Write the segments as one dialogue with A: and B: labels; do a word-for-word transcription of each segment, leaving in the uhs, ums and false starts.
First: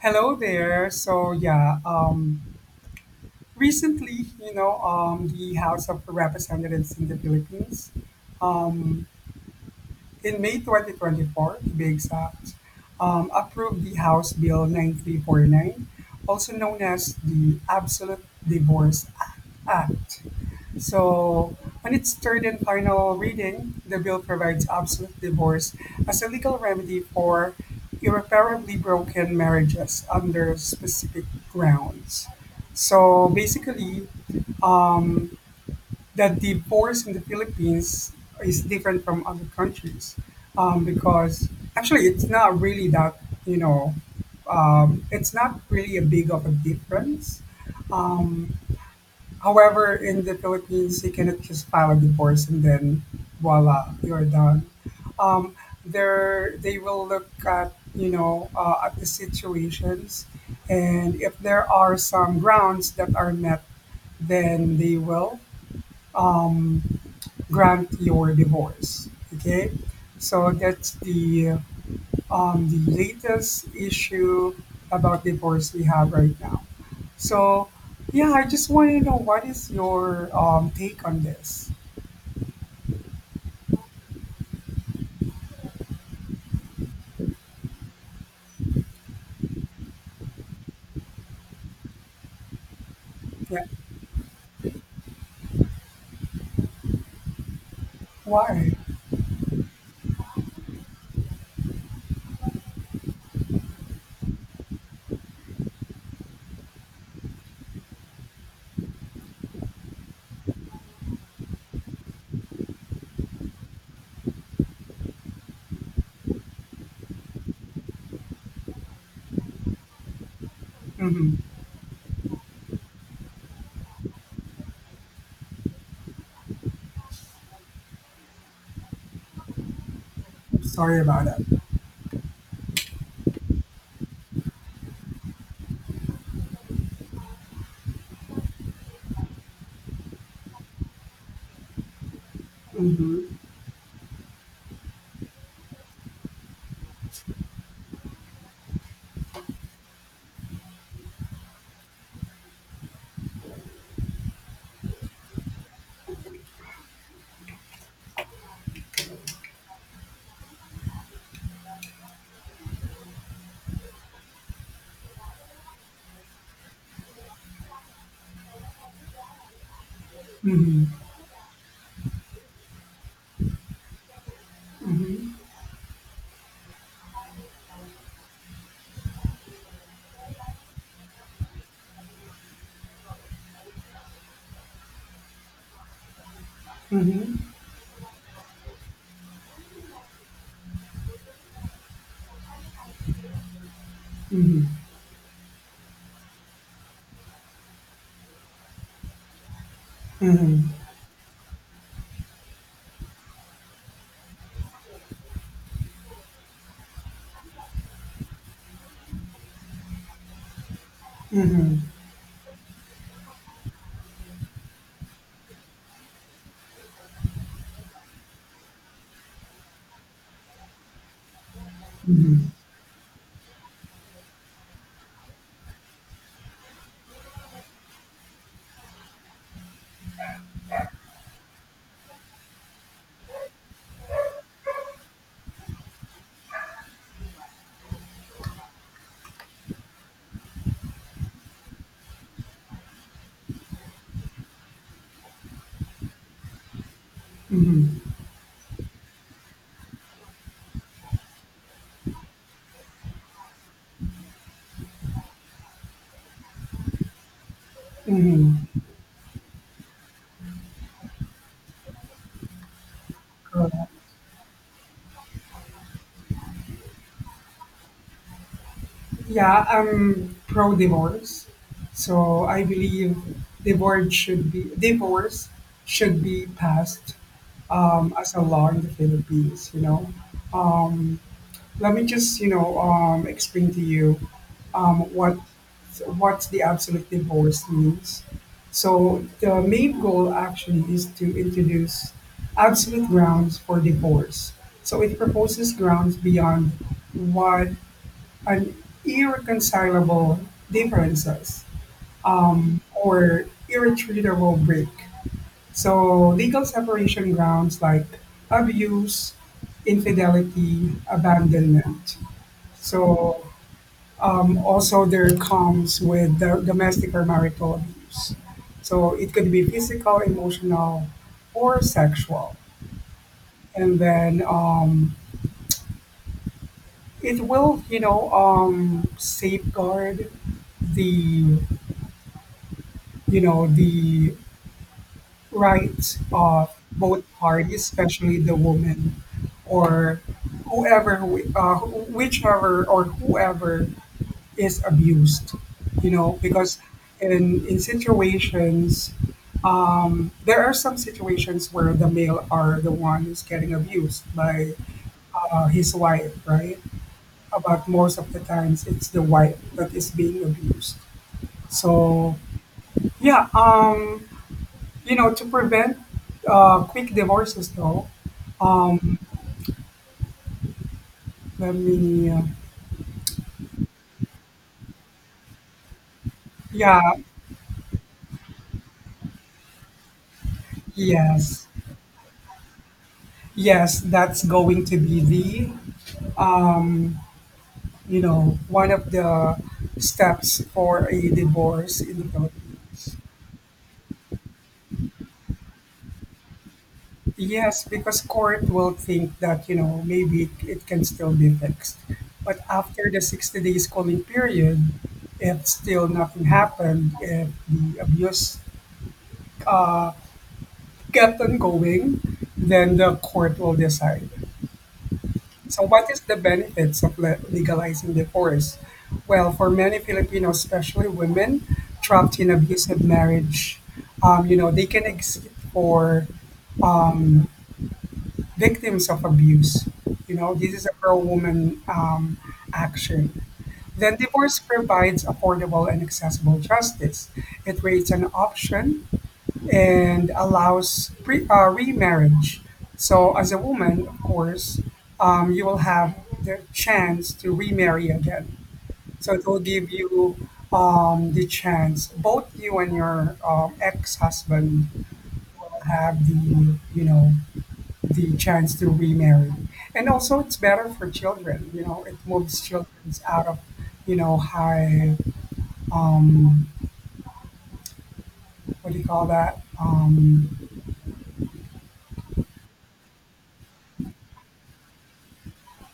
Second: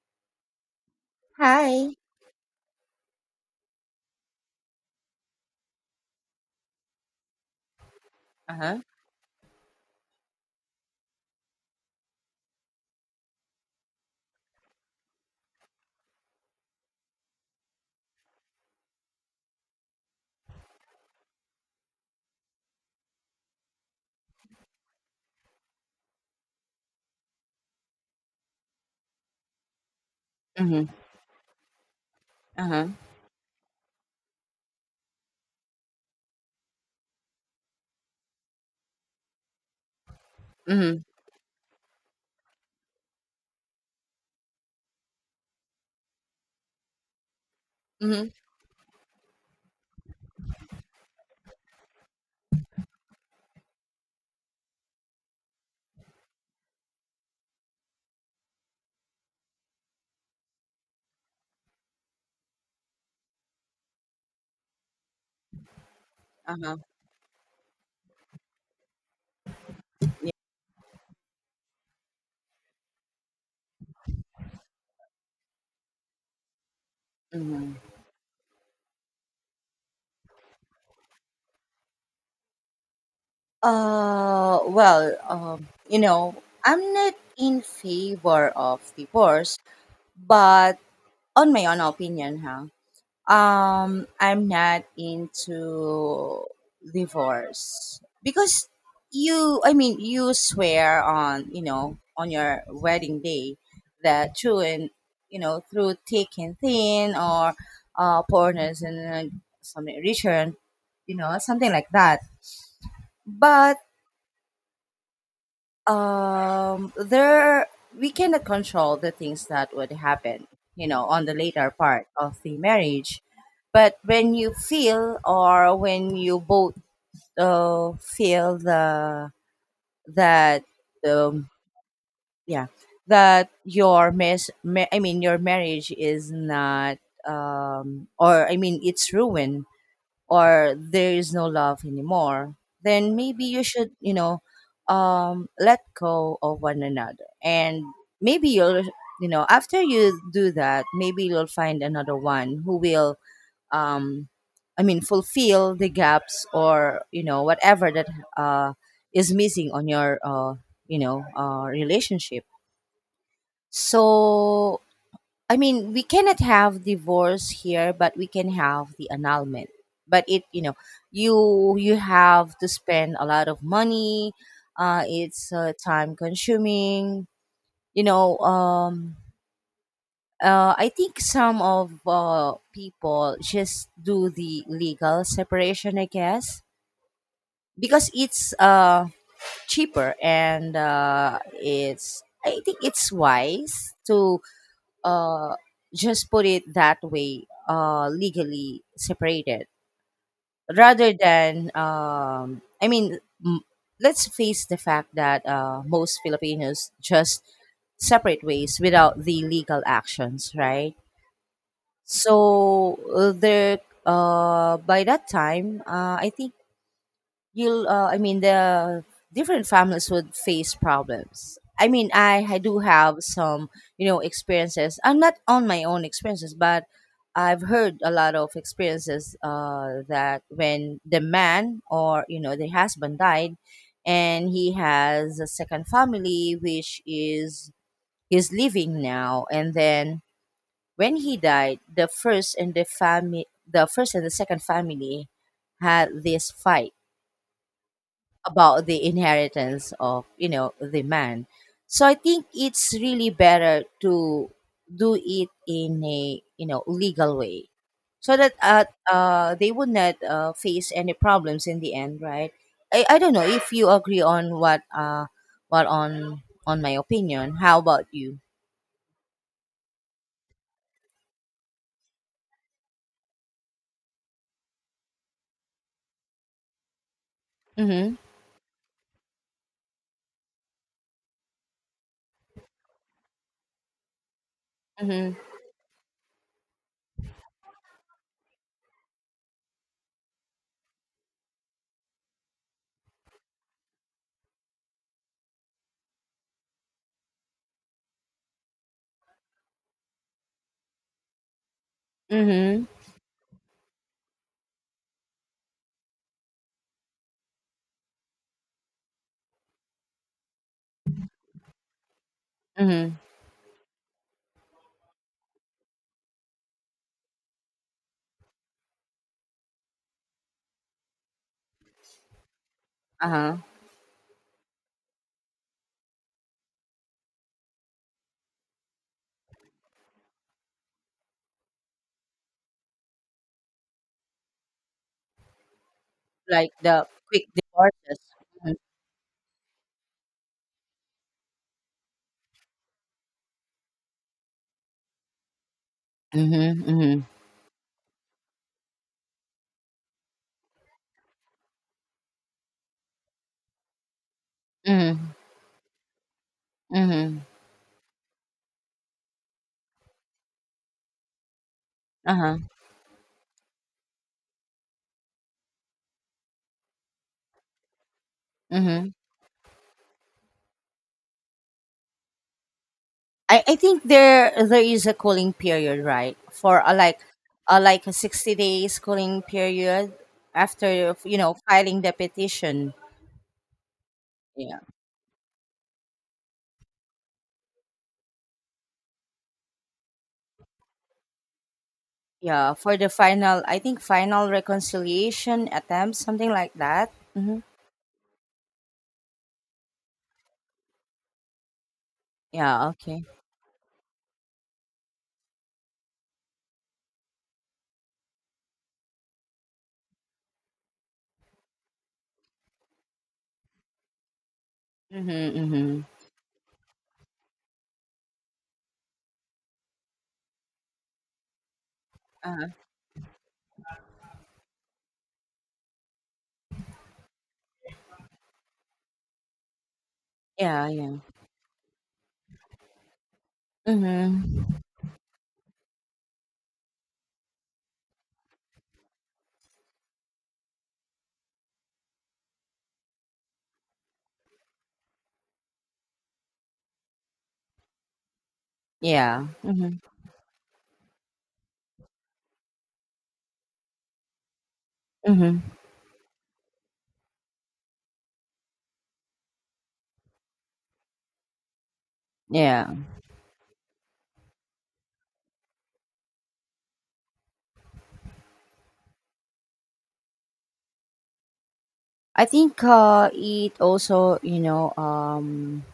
A: Hello there. So yeah,
B: Hi.
A: um, recently, you know, um, the House of Representatives in the Philippines,
B: Uh-huh.
A: um, in May twenty twenty-four, to be exact, um, approved the House Bill nine three four nine, also known as the Absolute Divorce Act. So, on its third and final reading, the bill provides absolute divorce as a legal remedy for irreparably broken marriages under
B: Mhm.
A: specific grounds.
B: Uh-huh.
A: So, basically, um, the divorce in the Philippines is different from other countries, um,
B: Mhm.
A: because actually it's not really that, you know, um, it's not really a big of a difference.
B: Mhm.
A: Um, However, in the Philippines, you cannot just file a divorce and then voila, you're done. Um, there, they will look at, you know uh, at the situations, and if there are some grounds that are met, then they will,
B: Uh-huh.
A: um, grant your divorce. Okay,
B: Yeah.
A: so that's the um, the latest issue about divorce we have right now. So,
B: Mhm.
A: yeah, I just want to know what is your um, take on this?
B: Uh, well, um, you know, I'm not in favor of divorce, but on my own opinion, huh?
A: Yeah,
B: um I'm not into divorce because
A: why?
B: you I mean you swear on, you know, on your wedding day that through and, you know, through thick and thin or uh poorness and uh, something return, you know, something like that, but um there, we cannot control the things that would happen, you know, on
A: Mm-hmm.
B: the later part of the marriage. But when you feel or when you both uh, feel the that
A: Sorry about
B: um
A: that.
B: yeah that your mess ma- I mean your marriage is not, um or I mean it's ruined, or there is no love anymore, then
A: Mm-hmm.
B: maybe you should, you know, um, let go of one another. And maybe you'll, you know, after you do that, maybe you'll find another one who will, um, I mean, fulfill the gaps or, you know, whatever that uh, is missing on your, uh, you know, uh, relationship. So I mean, we cannot have divorce here, but we can have the annulment. But it, you know,
A: Mm-hmm.
B: you you have to spend a lot of money. Uh,
A: Mm-hmm.
B: it's uh, time consuming. You know, um, uh, I think some of uh, people just do the legal separation, I guess,
A: Mm-hmm.
B: because it's uh, cheaper and uh, it's. I think it's wise to uh, just put it that way, uh, legally separated,
A: Mm-hmm.
B: rather than, um, I mean, m- let's face the fact that uh, most Filipinos just separate ways without the legal actions, right?
A: Mm-hmm. Mm-hmm.
B: So uh, there, uh, by that time, uh, I think you'll uh, I mean the different families would face problems. I mean,
A: Mm-hmm.
B: i
A: Mm-hmm.
B: i do have some, you know, experiences. I'm not on my own experiences, but I've heard a lot of experiences, uh, that when the man, or you know, the husband died, and he has a second family which is he's living now. And then when he died, the first and the family the first and the second family had this fight about the inheritance of, you know, the man. So I think it's really better to do it in a, you know, legal way, so that
A: Mm-hmm.
B: uh, uh they would not uh, face any problems in the end, right? I, I don't know if you
A: Mm-hmm.
B: agree on what uh what on on my opinion. How about you?
A: Yeah, I'm pro divorce. So I believe divorce should be divorce should be passed um,
B: Mm-hmm.
A: as a law in the Philippines. You know, um, let me just you know um, explain to you um,
B: Mm-hmm.
A: what what the absolute divorce means. So the main goal actually is to introduce absolute grounds for divorce. So it proposes grounds beyond what an irreconcilable differences, um,
B: Mm-hmm.
A: or irretrievable break. So legal separation grounds like abuse, infidelity, abandonment.
B: Mm-hmm.
A: So, um, also there comes with the domestic or marital abuse. So it could be physical, emotional, or sexual.
B: Uh-huh.
A: And then, um, it will you know, um, safeguard the you know the rights of
B: Like the
A: both
B: quick
A: parties,
B: divorces.
A: especially the woman, or whoever, who- uh, who- whichever or whoever is abused. You know,
B: Mm-hmm.
A: because
B: Mm-hmm.
A: in in situations, um, there are some situations where the male are the one who's getting abused by,
B: Mm-hmm.
A: uh, his wife, right?
B: Mm-hmm. Mm-hmm.
A: About most of the times, it's the wife that is being abused. So
B: Uh-huh.
A: yeah, um, You know, to prevent, uh, quick divorces, though,
B: Mm-hmm.
A: let me, uh,
B: I, I think there there is a cooling period, right? For a
A: yeah,
B: like a like a sixty days cooling period after, you know,
A: yes,
B: filing the petition.
A: yes, that's
B: Yeah.
A: going to be the, um, you know, one of the steps for a divorce in the Philippines.
B: Yeah. For the final, I think, final reconciliation attempt, something like that. Mm-hmm.
A: Yes, because court will think that, you know, maybe it can still be fixed. But
B: Yeah,
A: after the
B: okay.
A: sixty days cooling period, if still nothing happened, if the abuse uh, kept on going, then the court will decide.
B: Mm-hmm.
A: So
B: Mm-hmm.
A: what is the benefits of le- legalizing divorce? Well, for many Filipinos, especially women trapped in
B: Uh-huh.
A: abusive marriage, um, you know, they can exist for victims of abuse. You know, this is
B: Yeah,
A: a
B: yeah.
A: pro-woman um, action. Then divorce
B: Mm-hmm.
A: provides affordable and accessible justice. It creates an option and allows pre, uh, remarriage. So, as a woman, of course, um, you will have the chance to remarry again. So,
B: Yeah.
A: it will give
B: Mm-hmm.
A: you um, the chance, both you and your um, ex husband
B: Mm-hmm.
A: will have the, you know, the chance to remarry. And also, it's better for children. You know, it moves children
B: Yeah.
A: out of, you know, high, um, what do you call that? Um,
B: I think uh it also, you know, um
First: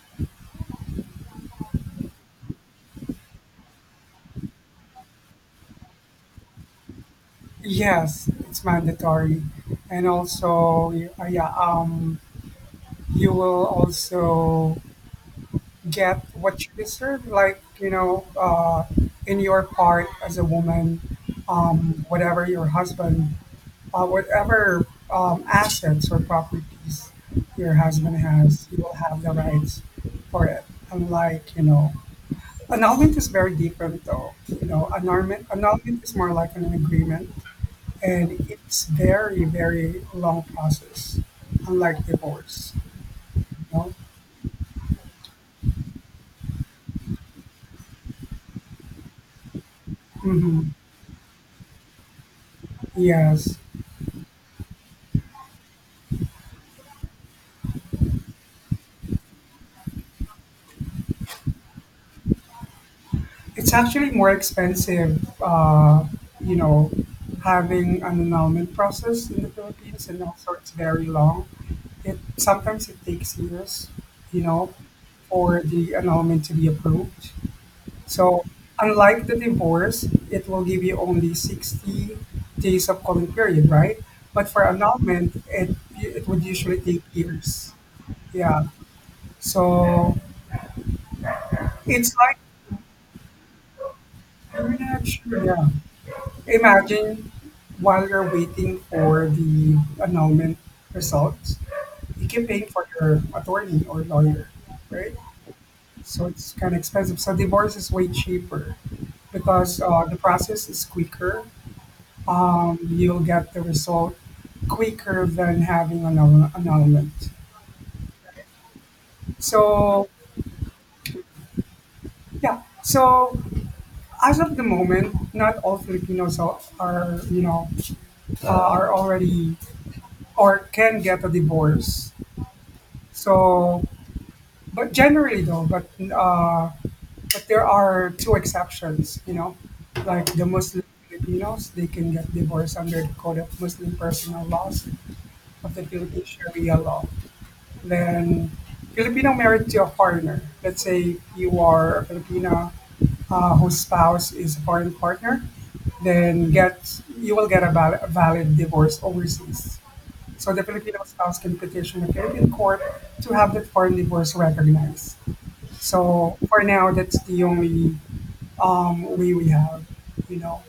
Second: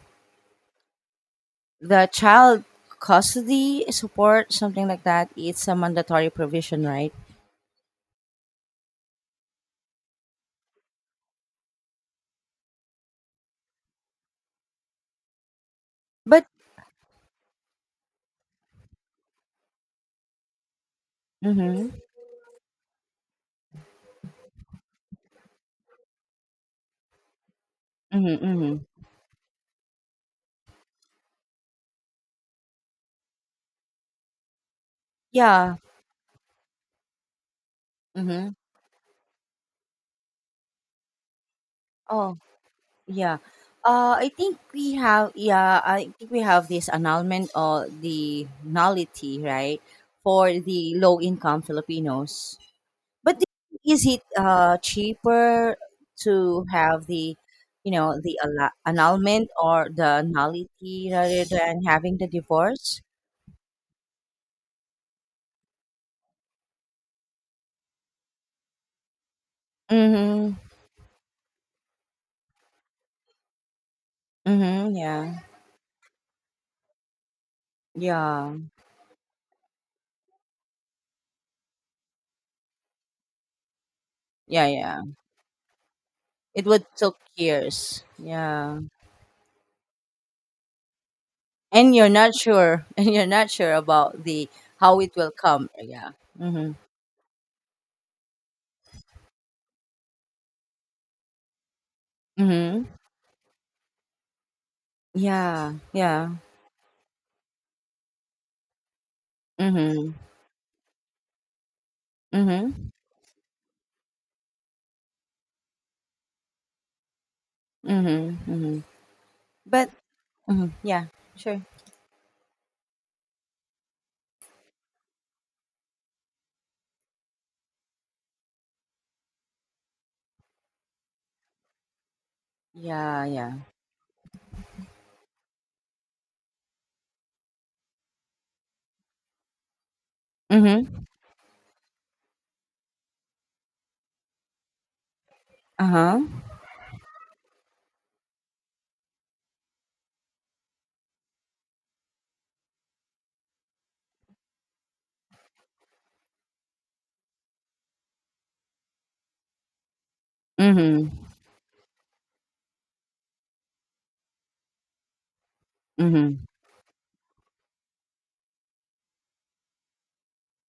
B: the child custody support, something like that, it's a mandatory provision, right?
A: Yes, it's mandatory, and also, y- uh, yeah, um, you will also get
B: But
A: what you deserve. Like you know, uh, in your part as a woman,
B: mm-hmm,
A: um, whatever your husband, uh, whatever um, assets or properties your husband
B: mm-hmm,
A: has, you
B: mm-hmm,
A: will have the rights for it. Unlike, you know, annulment is very different, though. You know, annulment
B: yeah,
A: annulment is more like an agreement, and
B: mm-hmm.
A: it's very, very long process, unlike
B: Oh,
A: divorce.
B: yeah.
A: you know
B: Uh, I think we have, yeah, I think we have this annulment or the nullity, right, for
A: hmm
B: the low income Filipinos. But the-
A: yes,
B: is it uh cheaper to have the, you know, the alla- annulment or the nullity rather than having the divorce?
A: it's actually more expensive. uh you know Having an annulment process in the Philippines, and also
B: Mhm,
A: it's very long. It sometimes it takes years, you know
B: mhm, yeah.
A: for the annulment to be approved. So,
B: Yeah,
A: unlike the divorce, it will give you only sixty days of cooling period, right? But for
B: yeah, yeah.
A: annulment, it it would
B: It
A: usually
B: would
A: take
B: took
A: years.
B: years.
A: Yeah.
B: Yeah.
A: So
B: And you're
A: it's
B: not
A: like,
B: sure and you're not sure about the
A: I'm
B: how
A: not
B: it will
A: sure. Yeah.
B: come. Yeah. Mhm.
A: Imagine while you're waiting for the annulment results, you keep paying for
B: Mhm.
A: your attorney or lawyer, right?
B: Yeah,
A: So
B: yeah.
A: it's kind of expensive. So divorce is way cheaper because uh,
B: Mhm.
A: the process is quicker, um,
B: Mhm.
A: you'll get the result quicker than having an annull- annulment.
B: Mhm. Mhm. But
A: So
B: mhm, yeah, sure.
A: yeah, so as of the moment, not all Filipinos are are, you know uh, are already, or can get a divorce.
B: Yeah, yeah.
A: So, but generally though, but uh, but there are two exceptions. You know, like the Muslim
B: Mhm.
A: Filipinos, they can get divorced under the Code of Muslim Personal Laws of the
B: Uh-huh.
A: Philippine Sharia law. Then Filipino married to a foreigner. Let's say you are a Filipina uh, whose spouse is a foreign partner, then get you will get a valid valid divorce overseas. So the Filipino
B: Mhm.
A: spouse can petition the Philippine court to have that foreign divorce recognized. So
B: Mhm.
A: for now, that's the only um, way we have, you know.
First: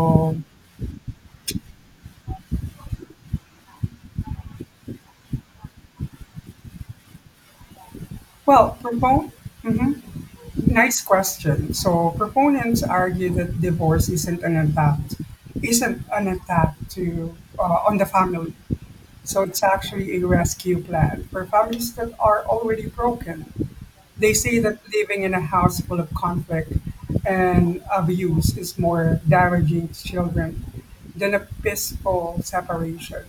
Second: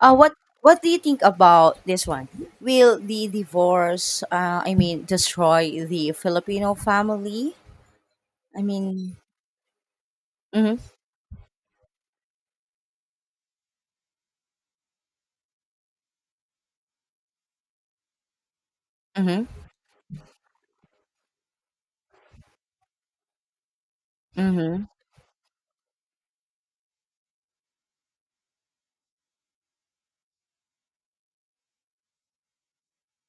B: Uh what what do you think about this one? Will the divorce, uh, I mean, destroy the Filipino family? I
A: well, for
B: mean,
A: promote.
B: mhm,
A: Nice question. So proponents argue that divorce isn't an attack, isn't an attack to uh, on the family. So
B: mhm,
A: it's actually a rescue plan for families that are already broken. They say that
B: mhm,
A: living in a house full of conflict and abuse is more damaging to children than a peaceful separation.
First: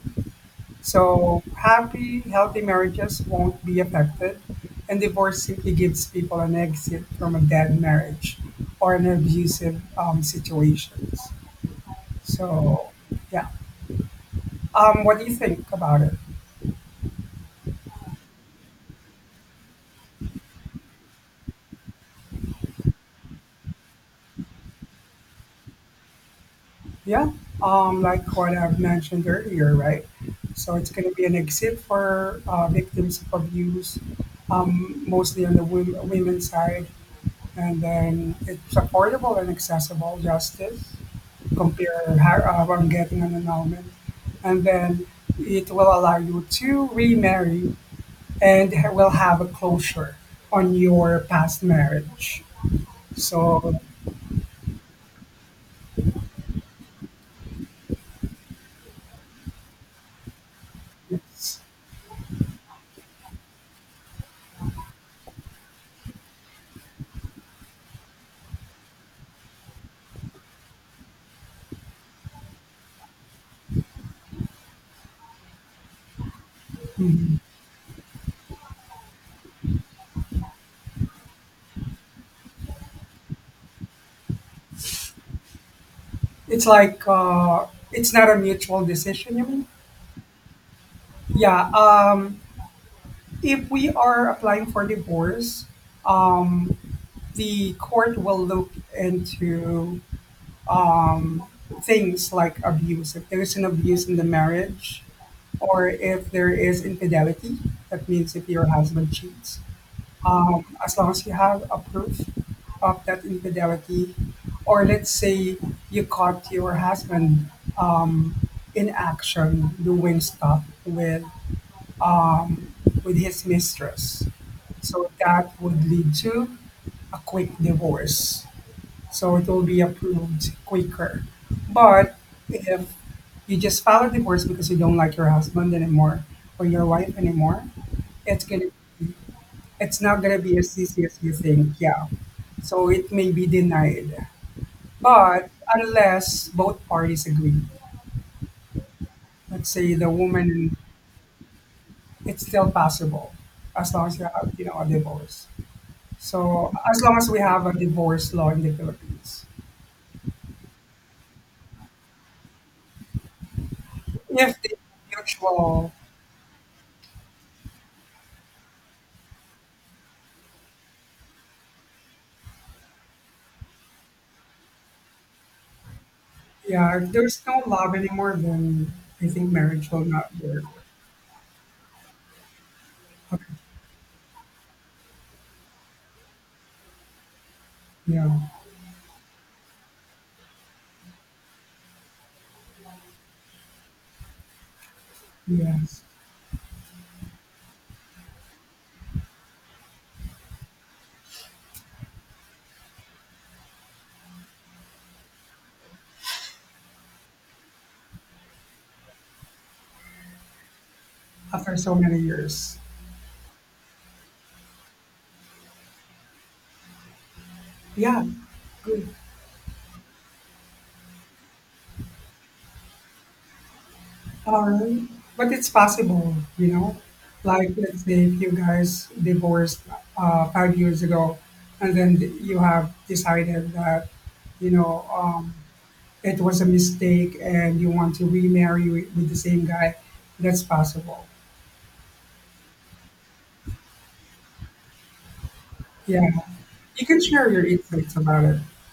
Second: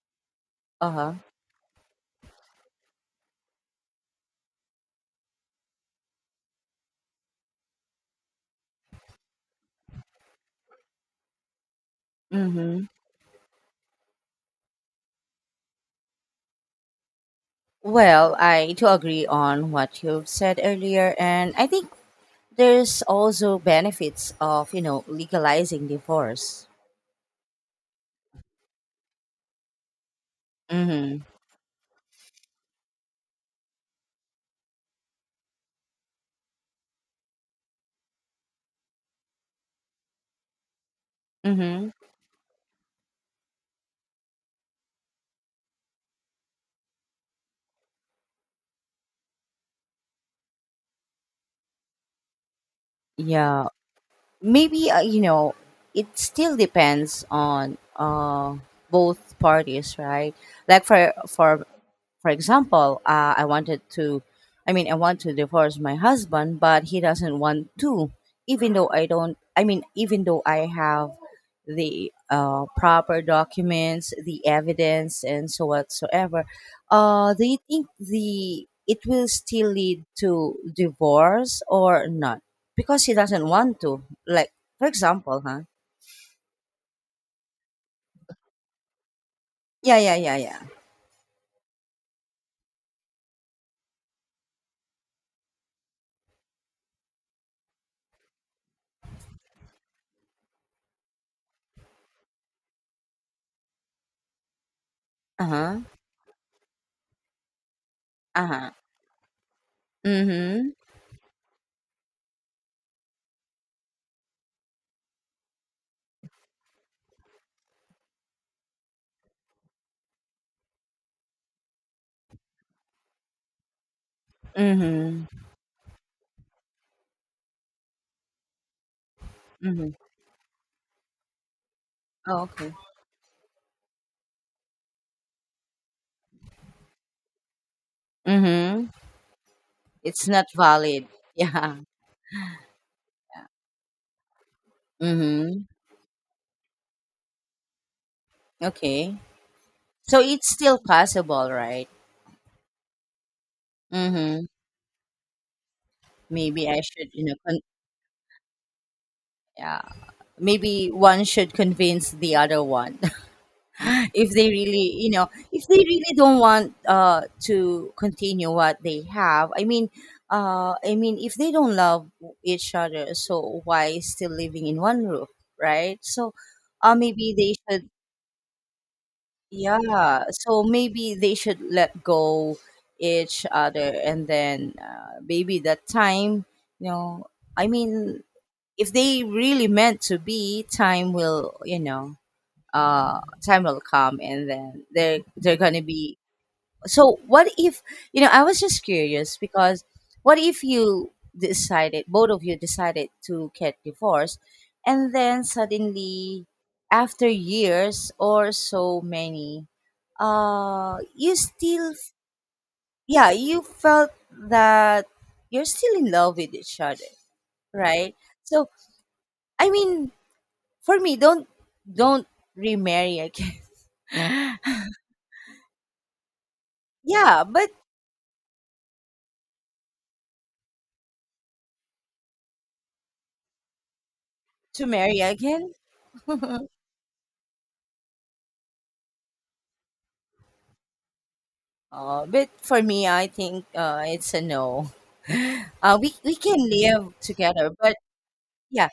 B: uh-huh,
A: So happy, healthy marriages won't be affected, and divorce simply gives people an exit from a dead marriage or an abusive um, situations.
B: mhm.
A: So yeah, um, what do you think about it?
B: Well, I do agree on what you've said earlier, and I think there's also benefits of, you know, legalizing divorce.
A: Yeah, um, like what I've mentioned earlier, right? So it's going to
B: Mhm,
A: be an exit for uh, victims of abuse, um, mostly on the wom- women's side, and then it's affordable and accessible justice,
B: mhm.
A: compare how, how I getting an annulment, and then it will allow you to remarry and ha- will have a closure on your past marriage.
B: Yeah,
A: So
B: maybe uh, you know, it still depends on uh both parties, right? Like for
A: it's
B: for For example, uh, I wanted to, I mean, I want to divorce my husband, but he doesn't want to, even though I don't, I mean, even though I have the uh, proper documents, the evidence, and so whatsoever. Uh,
A: mhm.
B: do you think the it will still lead to divorce or not? Because he doesn't want to. Like, for example, huh?
A: it's like, uh, it's not a mutual decision. You mean?
B: Yeah, yeah, yeah, yeah.
A: Yeah. Um, if we are applying for divorce, um, the court will look into um, things like abuse. If there is an abuse in the marriage,
B: Uh huh.
A: or if there is infidelity, that means
B: Uh
A: if your
B: huh.
A: husband cheats,
B: Mm
A: um,
B: hmm.
A: as long as you have a proof of that infidelity, or let's say you caught your husband um, in action doing stuff with um, with his mistress,
B: Mm
A: so
B: hmm.
A: that would lead to a quick divorce, so it will
B: Mm
A: be
B: hmm.
A: approved quicker. But
B: Oh, okay.
A: if you just file a divorce because you don't like your husband anymore or your wife anymore,
B: Mm
A: it's gonna
B: hmm.
A: it's not
B: It's
A: gonna
B: not
A: be as easy
B: valid.
A: as you think.
B: Yeah.
A: Yeah, so it may be denied, but
B: Mhm.
A: unless both parties agree,
B: Okay.
A: let's say the
B: So it's
A: woman,
B: still possible, right?
A: it's still possible as long as you
B: Mhm.
A: have you know a divorce.
B: Maybe
A: So
B: I
A: as
B: should,
A: long
B: you
A: as
B: know,
A: we
B: con-
A: have a divorce law in the Philippines,
B: yeah. Maybe one should convince the other one if they
A: if the
B: really, you know, if they
A: mutual.
B: really don't want uh to continue what they have. I mean, uh I mean, if they don't love each other, so why still living in one roof, right? So uh
A: Yeah, if
B: maybe
A: there's
B: they
A: no
B: should,
A: love anymore, then I think marriage will
B: yeah,
A: not work.
B: so maybe they should let go
A: Okay.
B: each other and then, uh, maybe that time, you know, I mean,
A: Yeah.
B: if they really meant to be, time will, you know, uh time will come and then they they're going to
A: Yes.
B: be. So what if, you know, I was just curious because what if you decided, both of you decided to get divorced, and then suddenly after years or so many, uh you
A: After
B: still,
A: so many years.
B: yeah, you felt that you're still in love with each other, right?
A: Yeah.
B: So
A: Good.
B: I mean, for me, don't don't remarry again.
A: Alright. But it's possible, you know?
B: Yeah, but
A: Like, let's say if you guys divorced uh, five years ago, and then you have decided that, you
B: to
A: know,
B: marry
A: um,
B: again.
A: it was a mistake and you want to remarry with, with the same guy, that's possible.
B: Uh, but for me, I think uh, it's a no. Uh, we
A: Yeah.
B: we can
A: You
B: live
A: can share your
B: together, but
A: insights about it.
B: yeah,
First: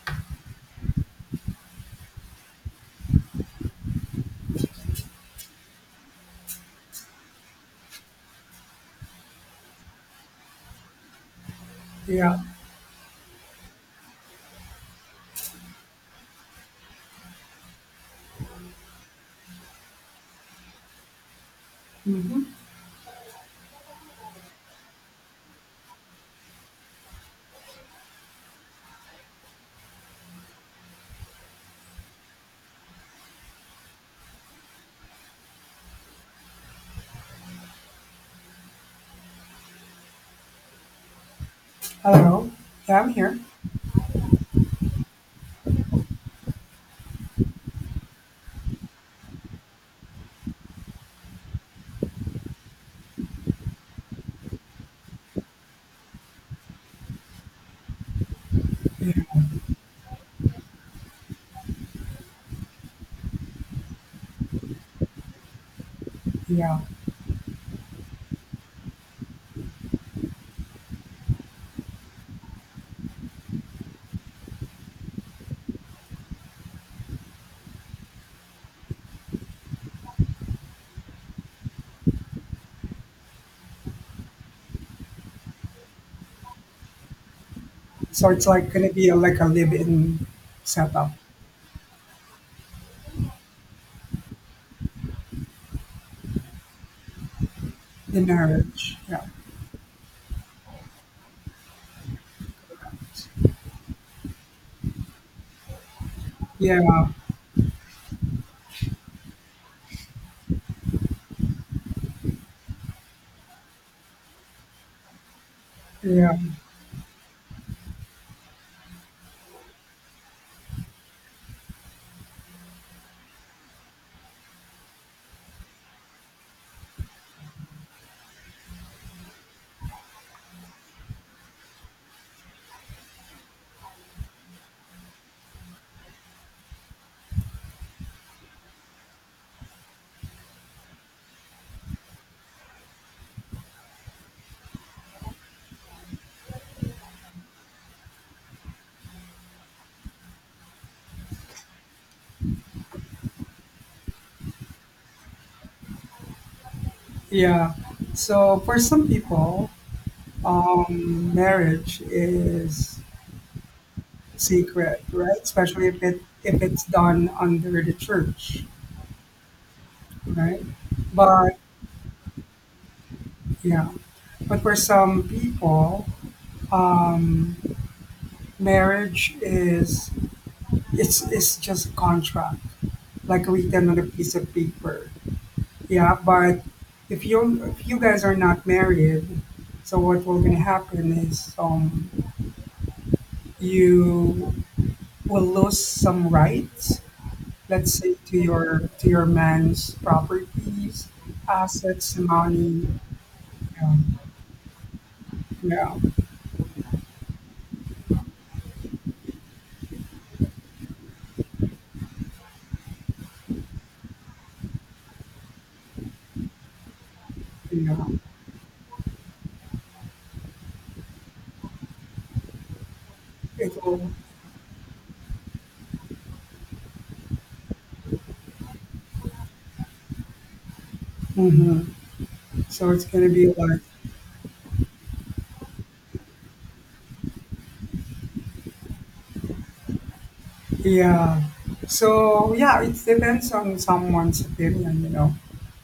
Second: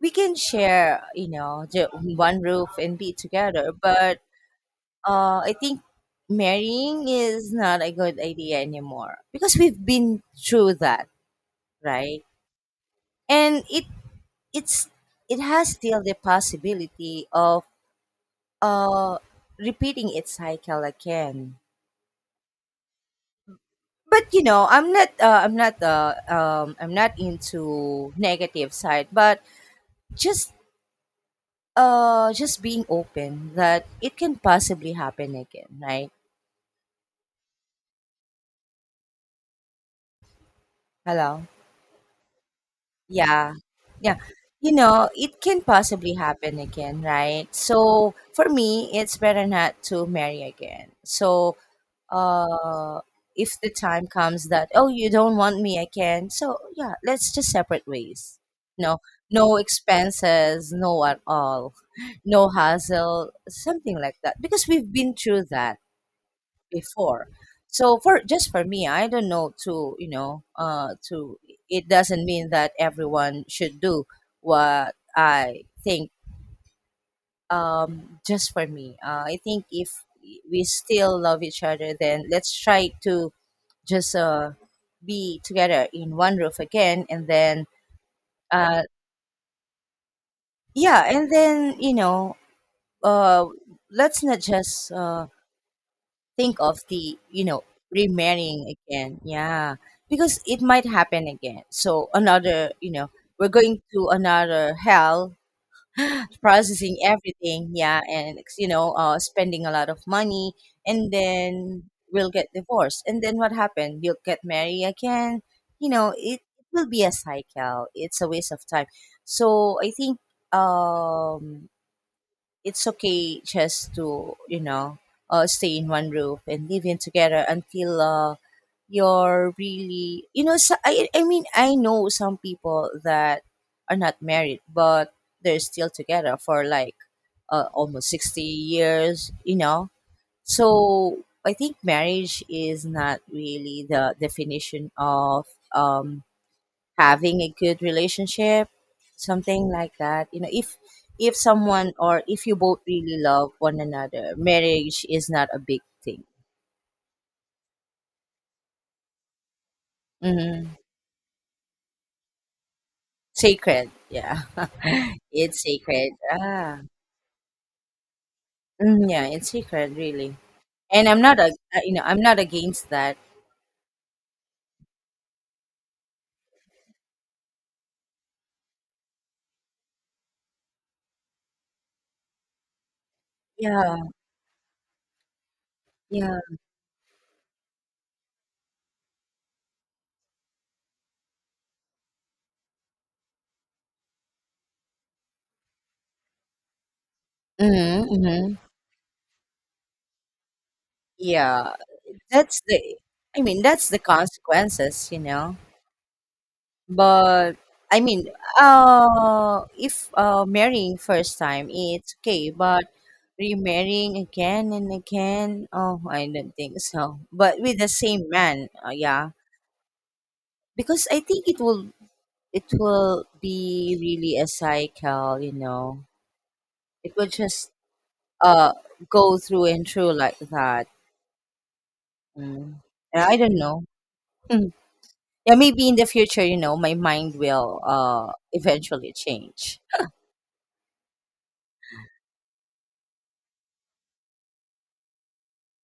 B: we can share, you know, the one roof and be together. But uh, I think marrying is not a good idea anymore because we've been through that, right?
A: Yeah.
B: And it it's it has still the possibility of uh repeating its cycle again.
A: Hmm.
B: But you know, i'm not uh, i'm not uh, um I'm not into negative side, but just uh just being open that it can possibly happen again, right? Hello.
A: Hello. Yeah, I'm here.
B: Yeah, yeah, you know it can possibly happen again, right? So for me, it's better not to marry again. So uh if the time comes that, oh, you don't want me again, so yeah, let's just separate ways. No,
A: Yeah.
B: no expenses, no at all, no hassle, something like that. Because we've been through that
A: Yeah.
B: before. So for just for me, I don't know to, you know, uh to it doesn't mean that everyone should do what I think. Um, just for me. Uh, I think if we still love each other, then let's try to just uh be together in one roof again and then
A: So it's like
B: uh
A: gonna be a, like a live-in
B: yeah.
A: setup,
B: And then you know, uh let's not just uh think of the, you know,
A: in
B: remarrying
A: marriage. Yeah.
B: again, yeah. Because it might happen again, so another, you know, we're going to another hell
A: Yeah.
B: processing everything, yeah. And you know, uh, spending a lot of money, and then we'll get divorced and then what happened, you'll get married again. You know,
A: Yeah.
B: it, it will be a cycle, it's a waste of time. So I think, um it's okay just to, you know, uh, stay in one roof and live in together until, uh, you're really, you know. So, I, I mean, I know some people that are not married, but they're still together for like uh, almost sixty years, you know. So I think marriage is not really the definition of, um, having a good relationship, something like that. You know, if if someone, or if you both really love one another, marriage is not a big thing.
A: Yeah. So for some people,
B: Hmm.
A: um, marriage is
B: Sacred, yeah,
A: secret, right?
B: it's
A: Especially if
B: sacred.
A: it if
B: Ah,
A: it's done under the church,
B: mhm, yeah, it's sacred, really.
A: right?
B: And I'm not a,
A: But
B: uh, you know, I'm not against that.
A: yeah. But for some people, um, marriage is It's it's just a contract, like written
B: Yeah,
A: on a piece of paper. Yeah,
B: yeah.
A: but if you if you guys are not married, so what will gonna happen is um you will lose some rights. Let's
B: Hmm,
A: say to
B: hmm.
A: your to your man's properties,
B: Yeah,
A: assets,
B: that's the.
A: money.
B: I mean, that's
A: Yeah,
B: the consequences, you know.
A: yeah,
B: But I mean, uh, if uh, marrying first time, it's okay. But remarrying again and again, oh, I don't think so. But with the
A: yeah.
B: same man, uh, yeah, because I think it will, it will
A: It
B: be
A: will.
B: really a cycle, you know. It will just uh go through and through like that.
A: Hmm.
B: Mm.
A: So it's
B: And
A: gonna
B: I
A: be
B: don't
A: like.
B: know. Mm. Yeah, maybe in the future, you know, my mind will uh eventually change.
A: Yeah. So yeah, it depends on someone's opinion, you know.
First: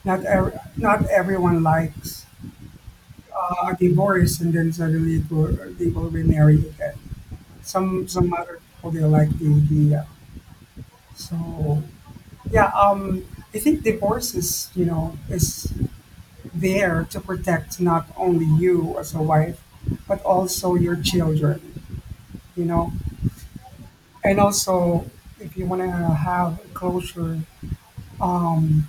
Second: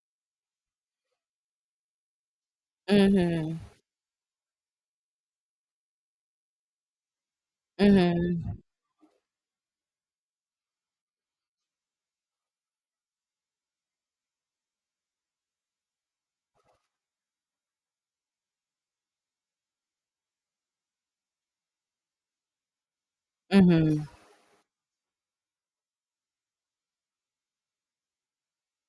A: Not every, not everyone likes
B: Mm-hmm.
A: uh, a divorce, and then suddenly it will, they will remarry again. Some some
B: Mm-hmm.
A: other people they like the idea. So yeah, um, I think divorce is you know is there to protect not only you as a wife, but also your children. You know,
B: Mhm,
A: and also if you want to have closure, um.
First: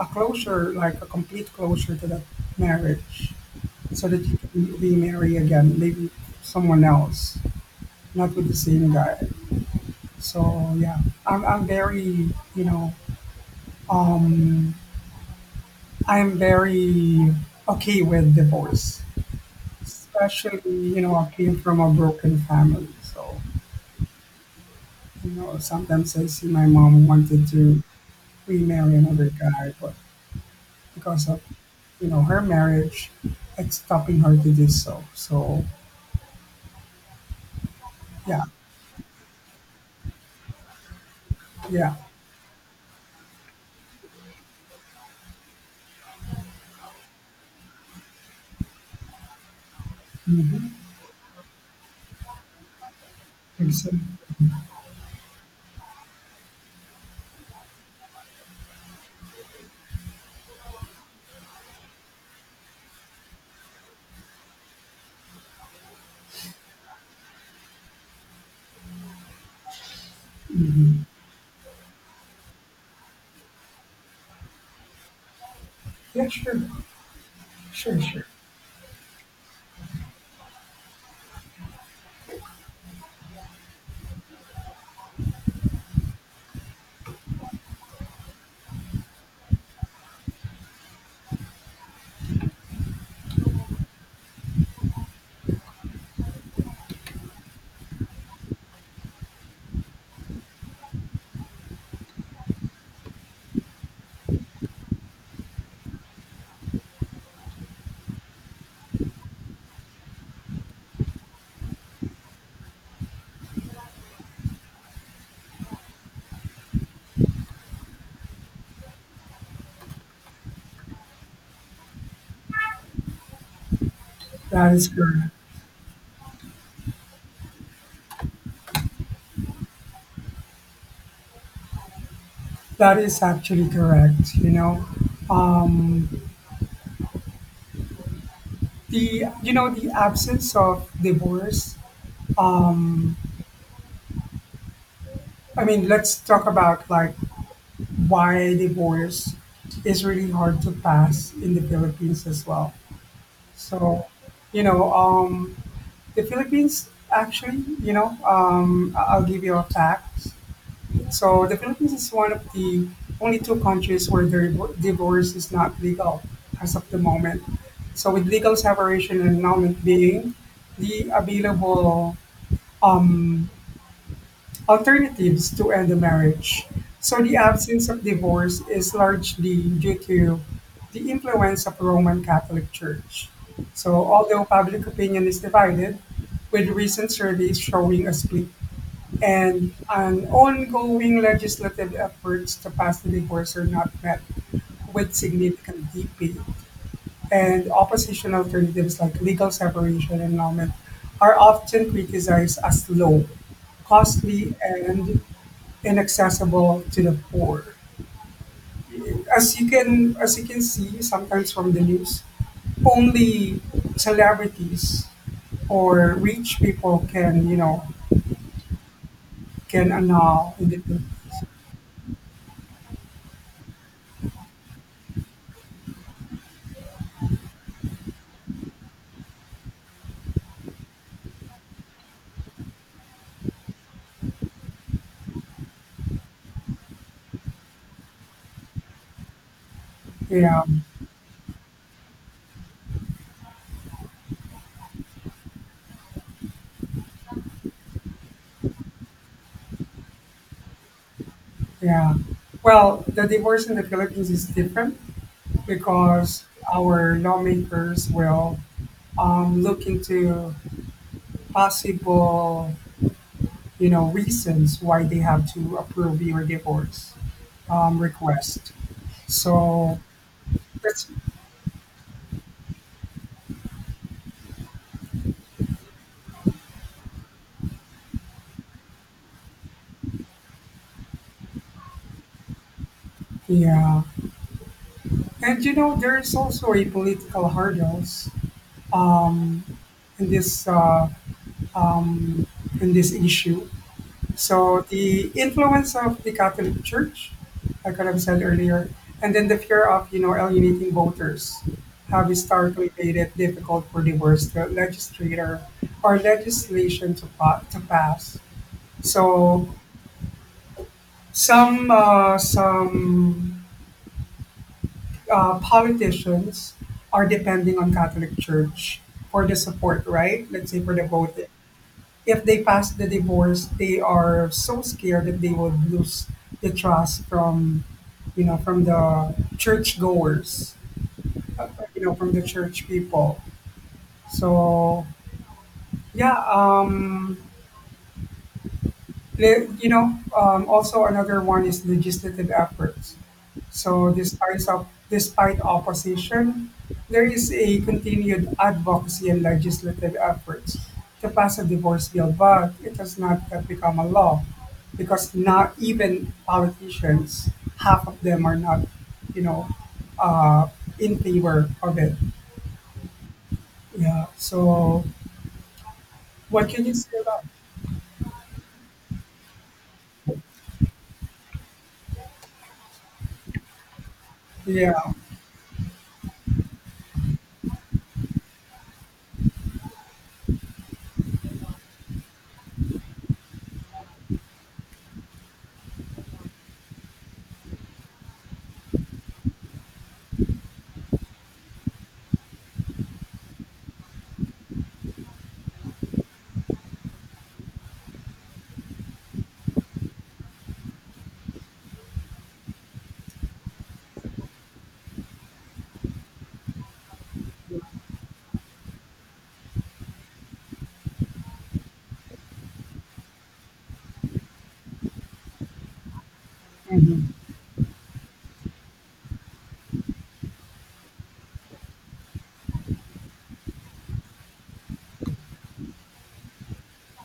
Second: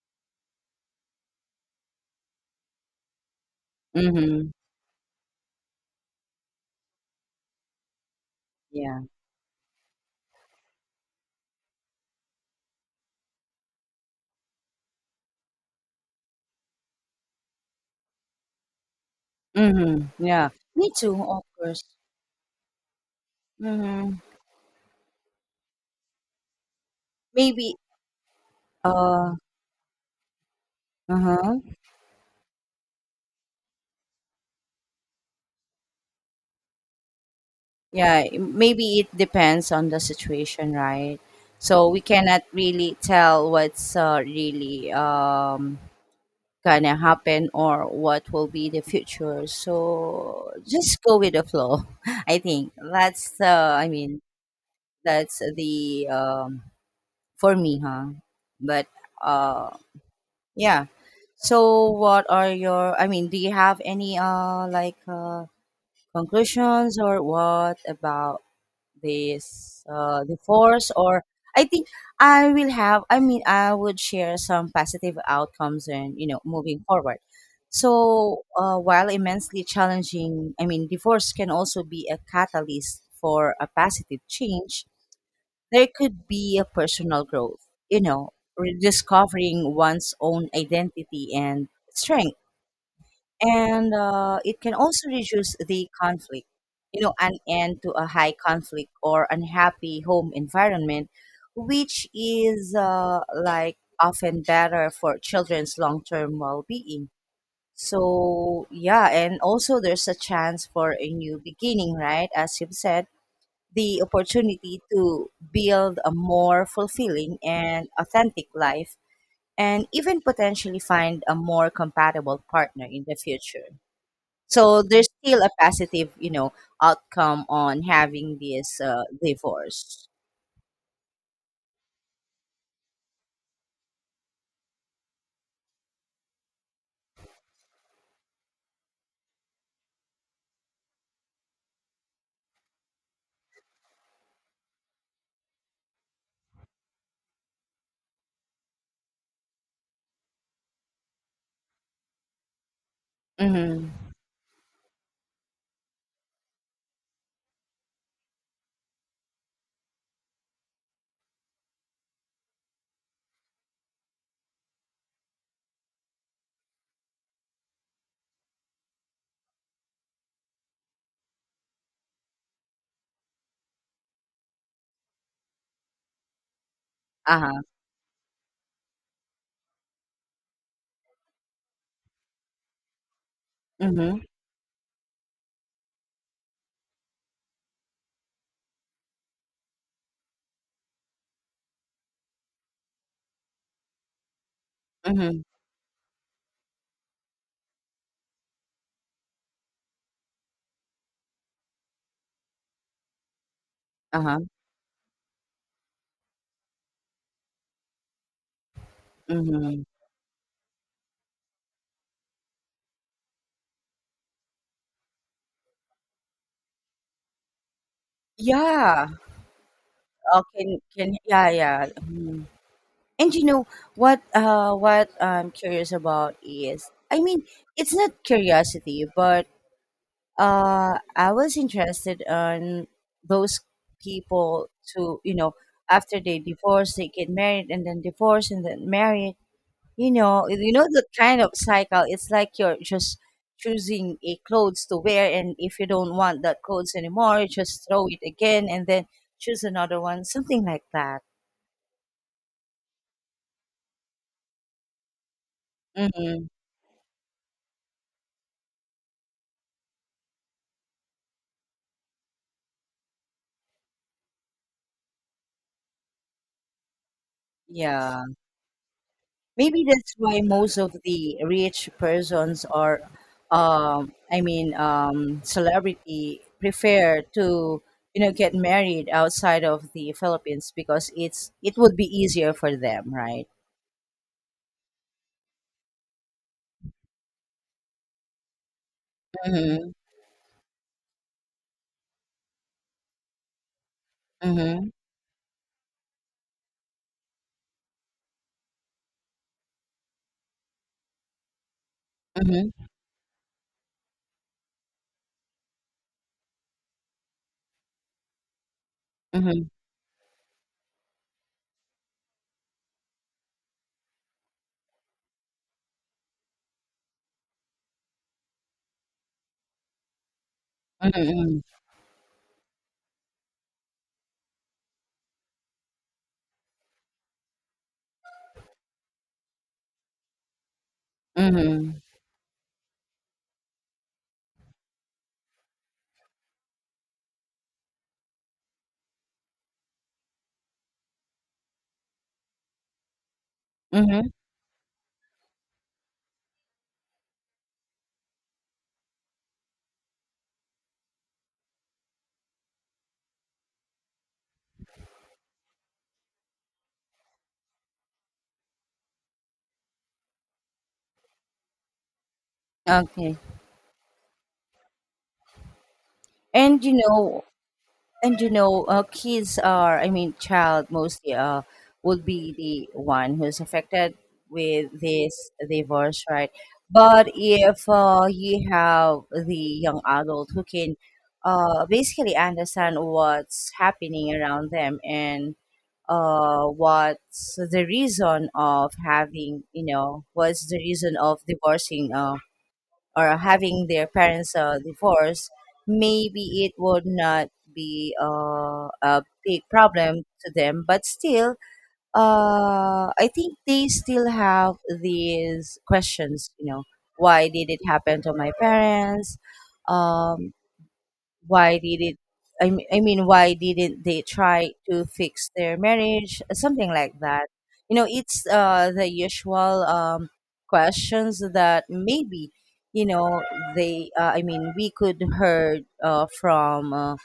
A: a closure, like a complete closure to that marriage, so that you
B: mhm.
A: can remarry again, maybe someone else, not with the same
B: Yeah.
A: guy. So yeah, I'm, I'm very, you know, um, I'm very okay with divorce,
B: Mhm, yeah.
A: especially,
B: Me
A: you know,
B: too,
A: I
B: of
A: came from
B: course.
A: a broken family. So,
B: Mhm.
A: you know, sometimes I see my mom wanted
B: Maybe
A: to remarry another
B: uh,
A: guy, but because of,
B: uh-huh.
A: you know, her marriage, it's stopping her to do so. So
B: Yeah, i-
A: yeah,
B: maybe it depends on the situation, right? So
A: yeah.
B: we cannot really tell what's uh, really um gonna happen or what will be the future. So
A: Mm-hmm.
B: just go with the flow. I think that's uh, I
A: Exactly.
B: mean, that's the um for me, huh? But uh yeah. So, what are your? I mean, do you have any uh like uh conclusions or what about this uh divorce? Or I think I will have. I mean, I would share some positive outcomes and you
A: Yeah,
B: know
A: sure,
B: moving forward.
A: sure, sure.
B: So, uh, while immensely challenging, I mean, divorce can also be a catalyst for a positive change. There could be a personal growth. You know, rediscovering one's own identity and strength, and uh, it can also reduce the conflict, you know, an end to a high conflict or unhappy home environment, which is uh, like often better for children's long-term well-being. So yeah, and also there's a chance for a new beginning, right? As you've said, the opportunity to build a more fulfilling and authentic life, and even potentially find a more compatible partner in the future.
A: That
B: So
A: is
B: there's
A: correct.
B: still a positive, you know, outcome on having this uh, divorce.
A: That is actually correct. You know, um, the you know the absence of divorce. Um, I mean, let's talk about like why divorce is really hard to pass in the Philippines as well.
B: Mm-hmm.
A: So, you know, um, the Philippines actually, you know, um, I- I'll give you a fact. So the Philippines is one of the only two countries where the div- divorce is not legal as of the moment. So with legal separation and annulment being the available um, alternatives to end the marriage. So the
B: Uh-huh.
A: absence of divorce is largely due to the influence of Roman Catholic Church. So
B: Mm-hmm.
A: although public opinion is divided, with recent surveys showing a split and an ongoing legislative efforts to pass the divorce are not met with
B: Mm-hmm.
A: significant debate, and opposition alternatives like legal separation and annulment are often criticized as low,
B: Uh-huh.
A: costly, and inaccessible to the poor. As you
B: Mm-hmm.
A: can as you can see sometimes from the news, only celebrities or rich people can you know
B: Yeah.
A: can
B: Uh,
A: annul in the
B: can can
A: Philippines.
B: yeah yeah. Mhm. And you know what? Uh, what I'm curious about is, I mean, it's not curiosity, but uh, I was interested on those people to, you know, after they divorce, they get married, and then divorce, and then married. You know,
A: Yeah,
B: you know the kind of cycle. It's like you're just choosing a clothes to wear, and if you don't want that clothes anymore, you just throw it again, and then choose another one, something like that.
A: yeah. Well, the divorce in the Philippines is different because
B: Mm-hmm.
A: our lawmakers will um, look into possible, you know, reasons why they have to approve your divorce um,
B: Yeah,
A: request.
B: maybe
A: So
B: that's why most of
A: that's
B: the rich persons, or, um, I mean, um, celebrity prefer to, you know, get married outside of the Philippines, because it's it would be easier for them, right?
A: yeah. And you know, there is also a political hurdles um,
B: Mm-hmm.
A: in this uh, um, in this issue. So
B: Mm-hmm.
A: the influence of the Catholic Church, like what I've said earlier, and then the fear of you know alienating voters have
B: Mm-hmm.
A: historically made it difficult for the worst legislator or legislation to, pa- to pass. So some uh, some uh, politicians are depending on Catholic Church for the support, right? Let's say for the vote
B: Mm,
A: if they pass the divorce, they are so scared that they would lose the trust from, you know, from the churchgoers, uh,
B: mhm,
A: you know, from the church people. So yeah, um, Le- You know, um, also another one is legislative efforts. So
B: mhm.
A: despite of despite opposition, there is a continued advocacy and legislative efforts to pass a divorce bill, but it has not yet become a law because not even politicians, half of them are not, you know, uh, in favor of it.
B: Okay.
A: Yeah. So what
B: And
A: can you
B: you
A: say about?
B: know, and you know, uh, kids are, I mean, child mostly uh, would be the one who's affected with
A: Yeah.
B: this divorce, right? But if uh, you have the young adult who can uh, basically understand what's happening around them, and uh, what's the reason of having, you know, what's the reason of divorcing uh, or having their parents uh, divorce, maybe it would not be uh, a big problem to them. But still, uh, I think they still have these questions. You know, why did it happen to my parents? Um, why did it, I mean, I mean why didn't they try to fix their marriage, something like
A: Mm-hmm.
B: that? You know, it's uh the usual, um questions that, maybe, you know, they uh, i mean we could heard, uh, from uh,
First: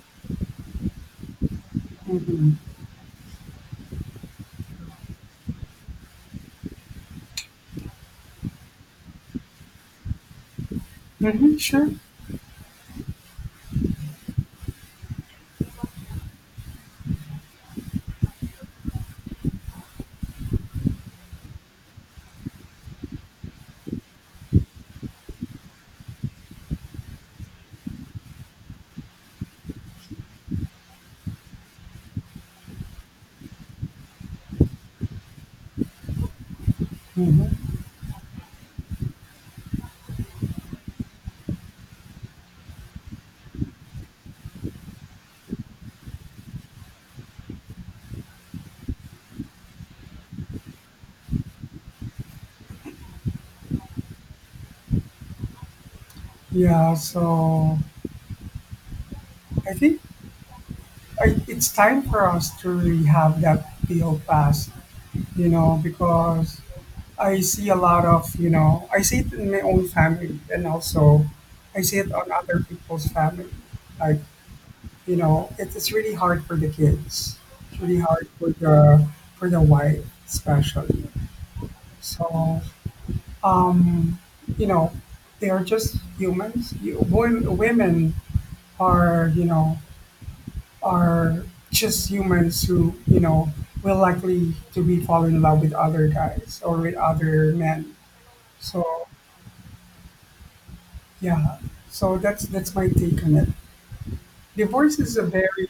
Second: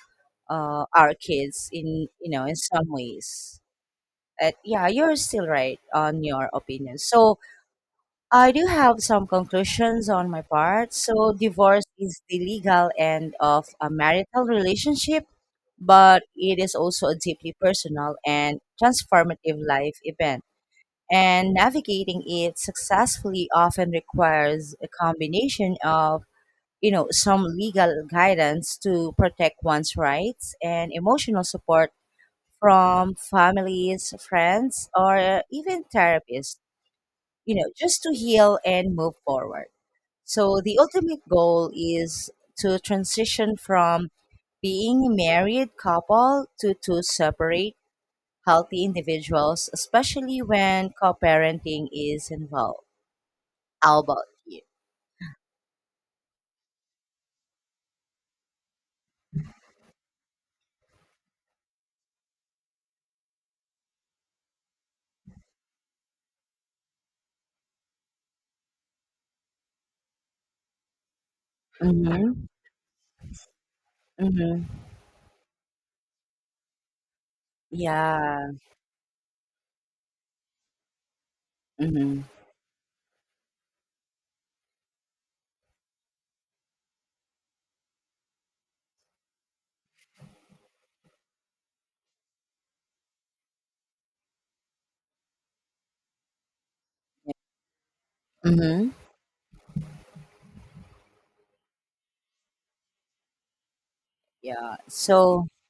B: uh, our kids in, you know,
A: Mm-hmm.
B: in some ways. But yeah, you're still right on your opinion. So I do have some conclusions on my part. So,
A: Mm-hmm.
B: divorce
A: Sure.
B: is the legal end of a marital relationship, but it is also a deeply personal and transformative life event. And navigating it successfully often requires a combination of, you know, some legal guidance to protect one's rights, and emotional support from families, friends, or even therapists, you know,
A: Mm-hmm.
B: just to heal and move forward. So the ultimate goal is to transition from being a married couple to two separate, healthy individuals, especially when co-parenting is involved. How about you?
A: Yeah, so I think I, it's time for us to really have that P O pass, you know, because I see a lot of, you know, I see it in my own family and also I see it on
B: Mm-hmm.
A: other people's family. Like,
B: Mm-hmm.
A: you know, it, it's really hard for the kids. It's really hard for
B: Yeah.
A: the For the wife especially.
B: Mm-hmm.
A: So, um, you know, they are just humans. You, women, women are, you know, are just humans who you know will likely to be fall in love with other guys or with other men
B: Mm-hmm.
A: so yeah so that's that's my take on it.
B: Yeah.
A: Divorce is a
B: So,
A: very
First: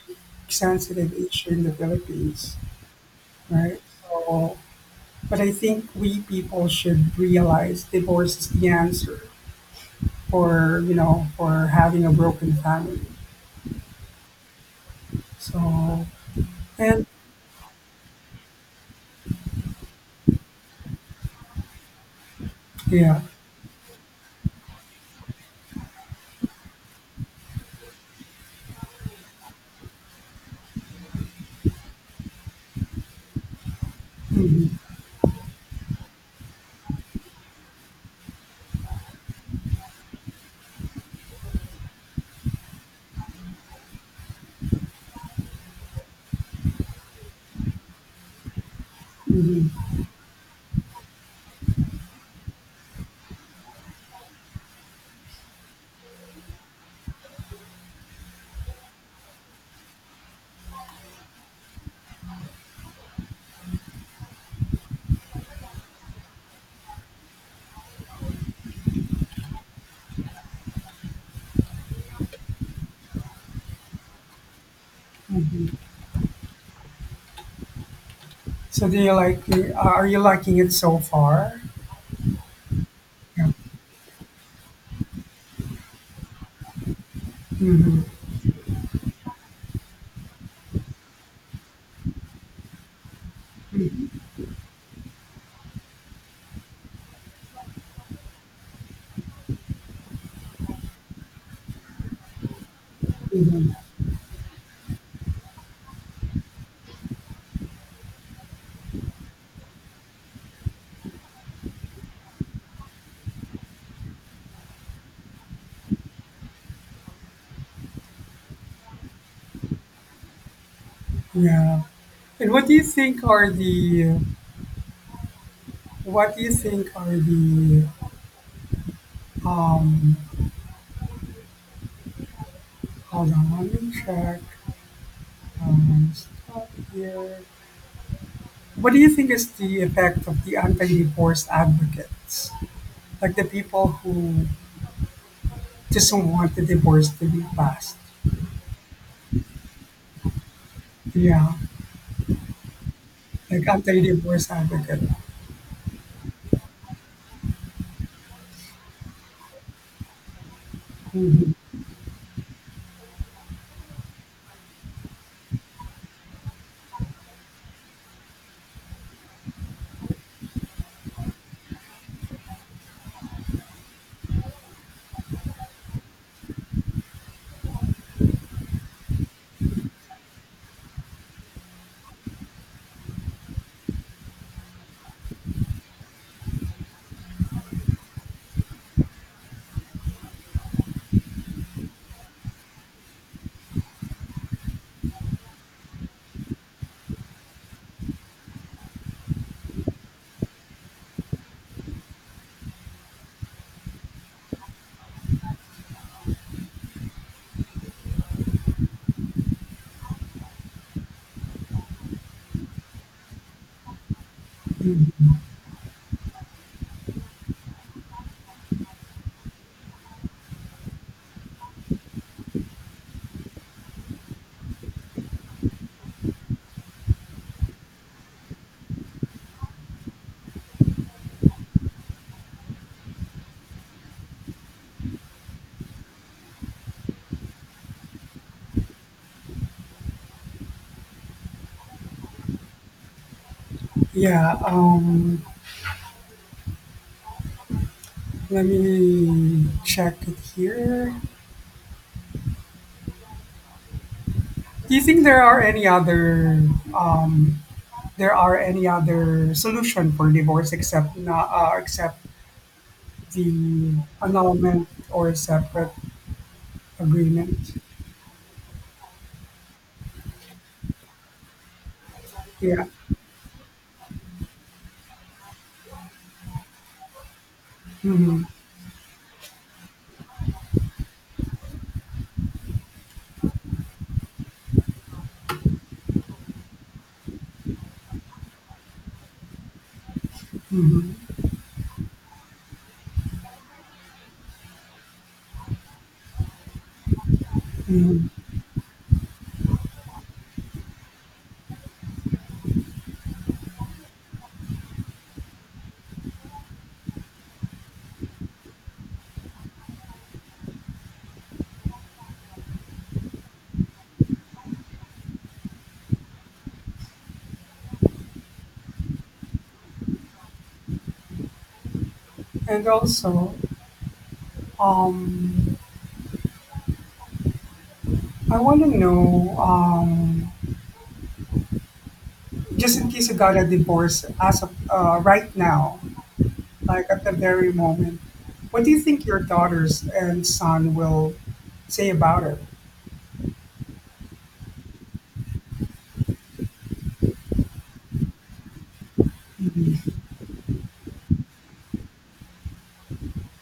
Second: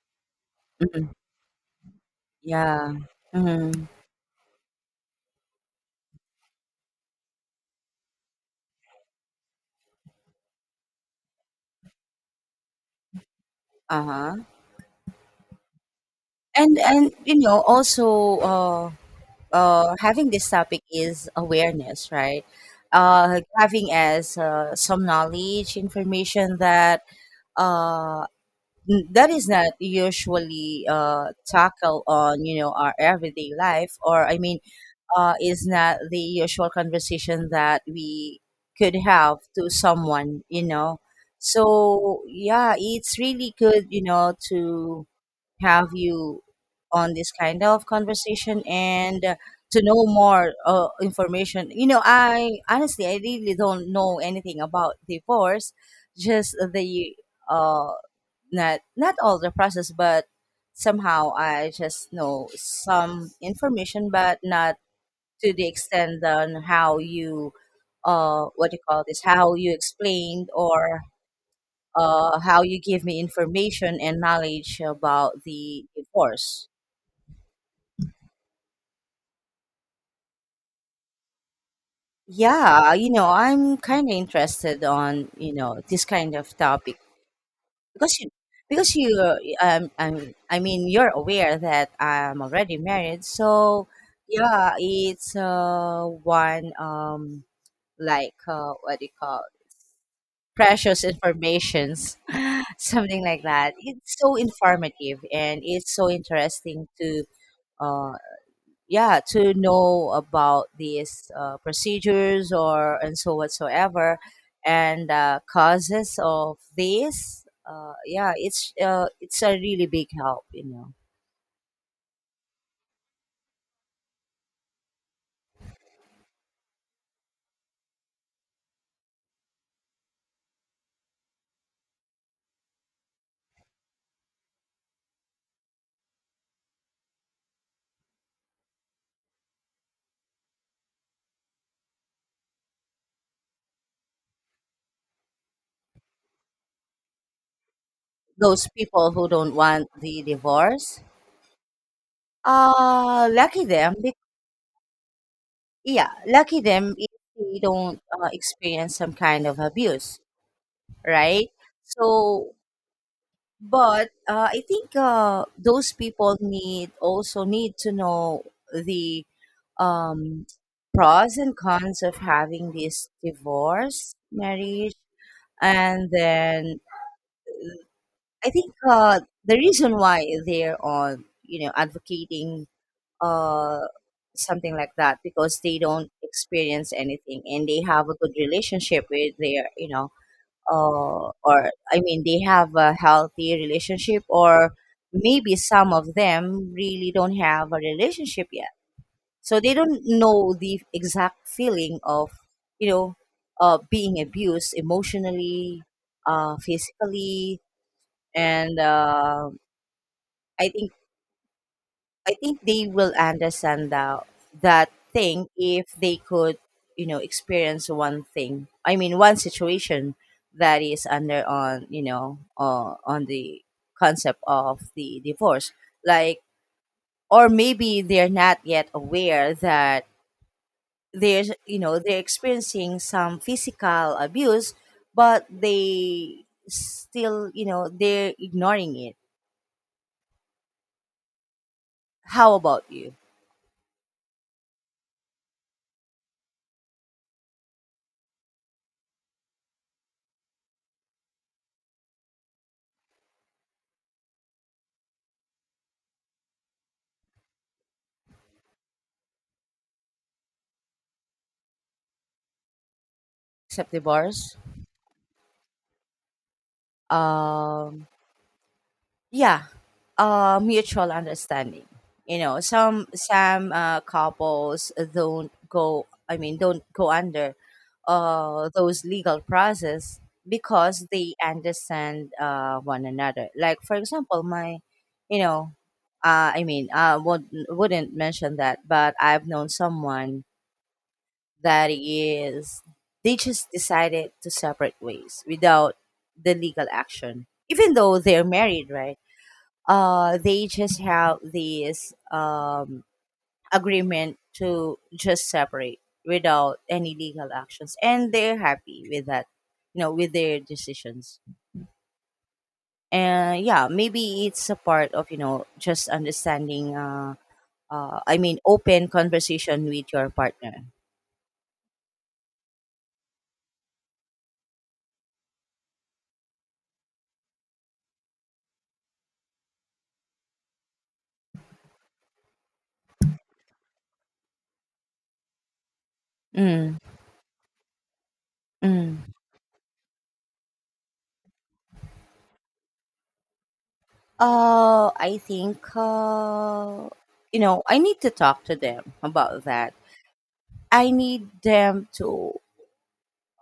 B: mhm,
A: sensitive issue in the Philippines,
B: yeah. Mm-hmm.
A: right? So but I think we people should realize divorce is the answer for you know for having a broken family
B: Uh-huh.
A: so
B: And
A: and
B: and you know also uh uh, having this topic is awareness, right?
A: yeah.
B: Uh, having as, uh, some knowledge, information that uh, n- that is not usually uh, tackle on, you know, our everyday life. Or I mean,
A: Hmm.
B: uh, is not the usual conversation that we could have to someone, you know. So yeah, it's really good, you know, to have you on this kind of conversation, and uh, to
A: Hmm.
B: know more uh, information. You know, I honestly, I really don't know anything about divorce, just the, uh, not not all the process, but somehow I just know some information, but not to the extent on how you, uh what you call this, how you explained, or uh how you give me information and knowledge about the divorce.
A: So do you like it? Are you liking it so far?
B: Yeah, you know,
A: Yeah.
B: I'm kind of interested on, you know, this kind of topic.
A: Mhm.
B: Because you because you uh, um I'm, I mean you're aware that I'm already married. So, yeah, it's uh one, um like, uh, what do you call, precious informations, something like
A: Mhm.
B: that. It's so informative and it's so interesting to, um yeah, to know about these uh, procedures, or and so whatsoever, and uh, causes of this, uh, yeah, it's uh, it's a really big help, you know.
A: Yeah. And what do you think are the what do you think are the um hold on, let me check. Um stop here. What do you think is the effect of the anti-divorce advocates? Like the people who just don't want the divorce to be passed.
B: Those people who don't want the divorce,
A: Yeah.
B: uh lucky
A: Like
B: them bec-
A: anti-divorce advocate.
B: yeah, lucky them if they don't uh, experience some kind of abuse, right?
A: Mhm.
B: So. But uh, I think uh, those people need also need to know the, um, pros and cons of having this divorce marriage, and then I think, uh, the reason why they're on, you know, advocating, uh, something like that, because they don't experience anything and they have a good relationship with their, you know, uh, or I mean, they have a healthy relationship, or maybe some of them really don't have a relationship yet. So they don't know the exact feeling of, you know, uh, being abused emotionally, uh, physically, and uh, I think, I think they will understand that that
A: Mhm.
B: thing if they could, you know, experience one thing. I mean, one situation that is under on, you know, uh, on the concept of the divorce, like, or maybe they're not yet aware that there's, you know, they're experiencing some physical abuse, but they still, you know, they're ignoring it. How about you?
A: Yeah. Um Let me check it here. Do you think there are any other um, there are any other solution for divorce except na, uh, except
B: Accept
A: the
B: divorce?
A: annulment or separate agreement?
B: Um. Yeah, uh mutual understanding, you know.
A: Yeah.
B: Some some uh, couples don't go, i mean don't go under
A: Hmm.
B: uh those legal process, because they understand uh one another. Like, for example, my, you know, uh i mean i would, wouldn't mention that, but I've known someone
A: Hmm.
B: that is, they just decided to separate ways without the legal action even though
A: Hmm.
B: they're married, right? uh, they just have this, um, agreement to just separate without any legal actions, and they're happy with that, you know, with their decisions. And yeah, maybe it's a part of, you know, just understanding, uh, uh i mean open conversation with your partner.
A: And also, um, I want to know um, just in case you got a divorce as of uh, right now.
B: Mm,
A: Like at the very moment. What do you think
B: mm.
A: your daughters and son will say about it?
B: uh I think, uh you know, I need to talk to them about that.
A: Mhm,
B: I need them to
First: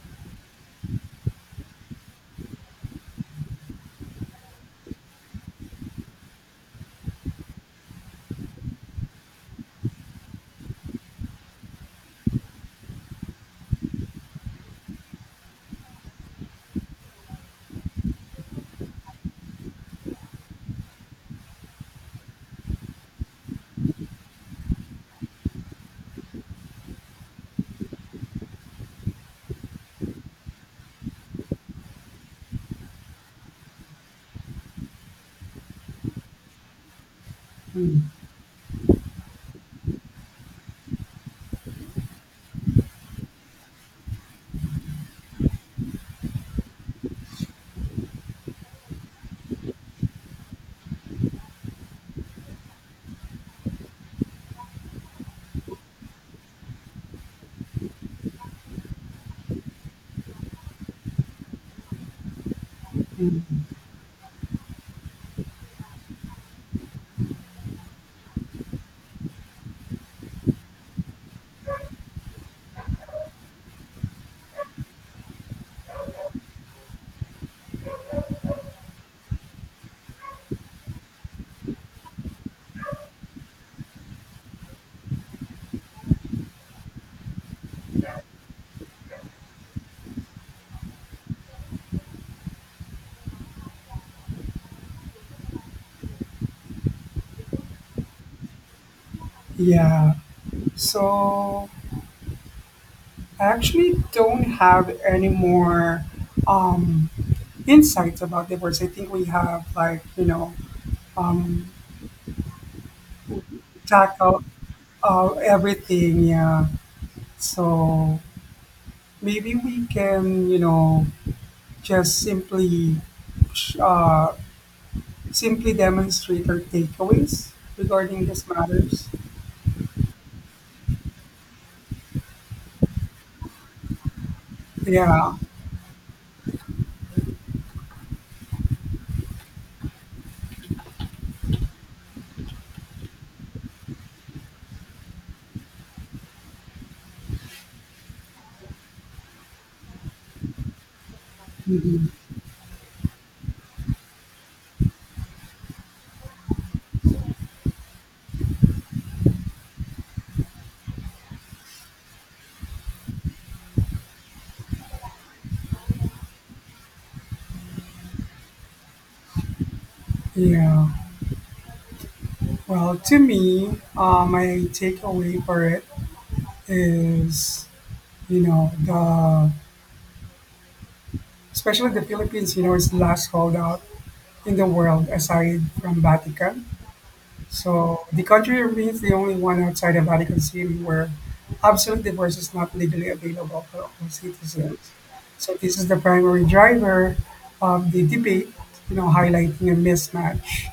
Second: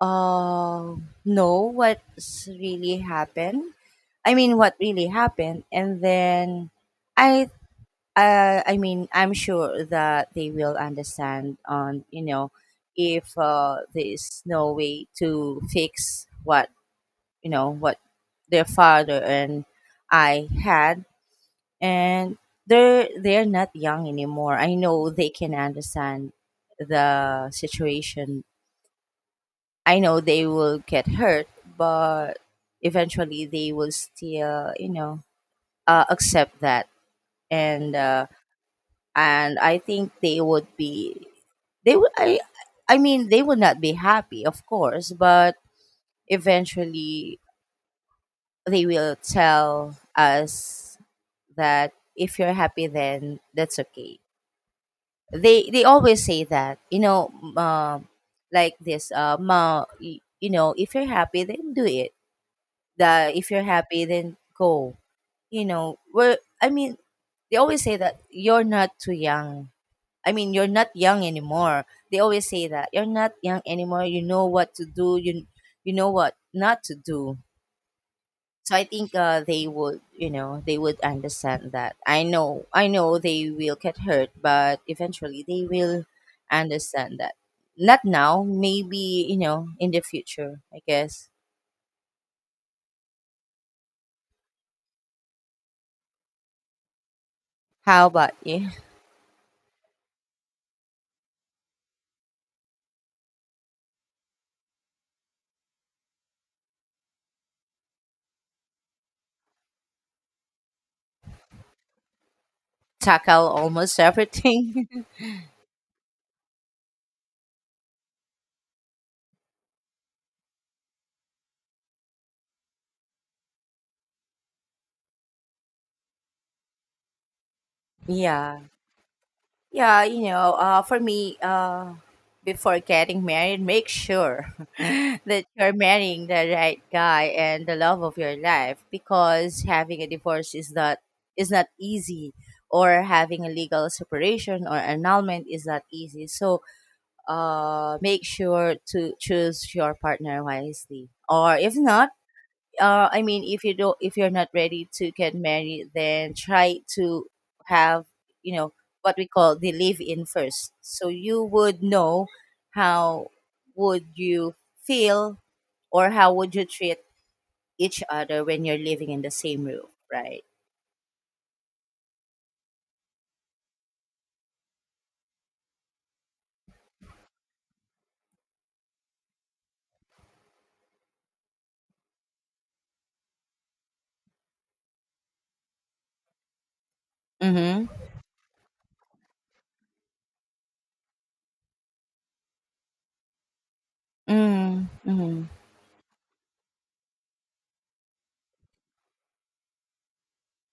B: uh, know what's really happened. I mean, what really happened. And then I, uh, I mean, I'm sure that they will understand on, you know, if uh, there is no way to fix what, you know, what their father and I had. And they're they're not young anymore. I know they can understand the situation. I know they will get hurt, but eventually they will still, you know, uh, accept that. And
A: mm,
B: uh, and I think they would be, they would I I mean, they would not be happy, of course, but eventually they will tell us that if you're happy, then that's okay. They they always say that, you know, um, like this, uh, ma, y- you know, if you're happy, then do it, that if
A: mm.
B: you're happy, then go. You know, we're i mean they always say that you're not too young, I mean, you're not young anymore. They always say that you're not young anymore, you know what to do, you you know what not to do. So I think, uh, they would, you know, they would understand that. I know, I know they will get hurt, but eventually they will understand that. Not now, maybe, you know, in the future, I guess. How about you?
A: Yeah. So I actually don't have any more um, insights about divorce. I think we have like you know um,
B: Tackle almost
A: tackled
B: everything.
A: uh, everything. Yeah. So maybe we can you know just simply uh, simply demonstrate our takeaways regarding these
B: Yeah.
A: matters?
B: Yeah, you know, uh, for me, uh, before getting married, make sure
A: Yeah.
B: that you're marrying the right guy and the love of your life, because having a divorce is not, is not easy, or having a legal separation or annulment is not easy. So, uh, make sure to choose your partner wisely. Or if
A: Mhm.
B: not, uh, I mean, if you don't, if you're not ready to get married, then try to have, you know, what we call the live-in first, so you would know how would you feel, or how would you treat each other when you're living in the same room, right?
A: Yeah. Well, to me, uh, my takeaway for it is, you know, the especially the Philippines, you know, is the last holdout in the world aside from Vatican.
B: Mm-hmm.
A: So the country remains the only one outside the Vatican City where absolute divorce is not legally available for all citizens.
B: Mm-hmm.
A: So this is the primary driver of the debate, you know, highlighting a mismatch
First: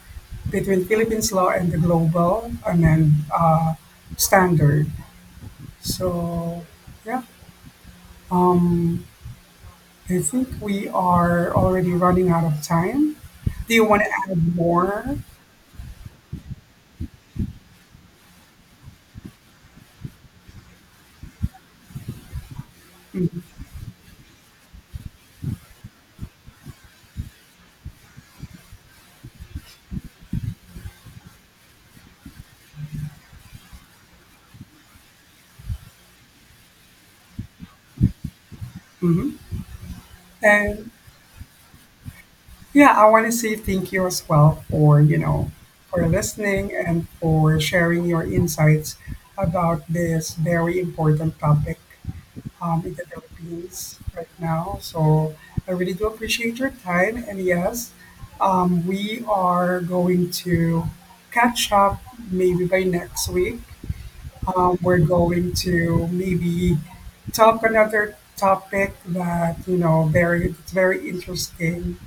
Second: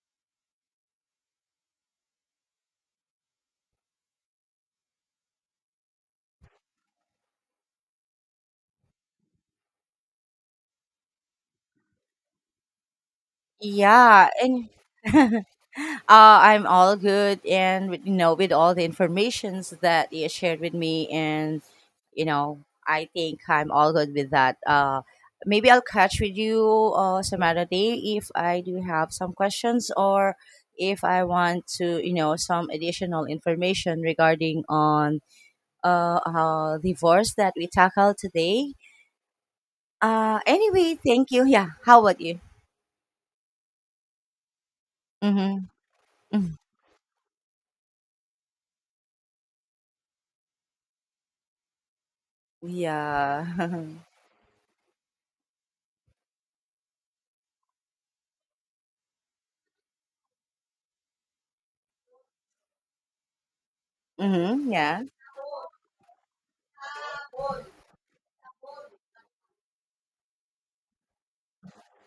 A: between Philippines law and the global I mean, uh, standard. So yeah, um, I think we are already running out of time. Do you want to
B: Yeah,
A: add
B: and
A: more?
B: uh, I'm all good, and with-, you know, with all the informations that you shared with me, and you know, I think
A: Mhm,
B: I'm all good with that. Uh, maybe I'll catch with you uh, some other day if I do have some questions, or if I want to, you know, some additional information regarding on, uh, uh divorce that we tackled today.
A: mhm.
B: Uh,
A: And
B: anyway, thank you. Yeah, how about you?
A: yeah, I want to say thank you as well for, you know,
B: Mm-hmm.
A: for
B: Mm-hmm.
A: listening and for sharing your insights about this very important topic um, in the
B: Yeah.
A: Philippines right now. So I really do appreciate your time. And yes, um, we are going to catch up maybe by next week.
B: Mm-hmm.
A: Um, we're
B: Yeah.
A: going to maybe talk another topic that you know very it's very interesting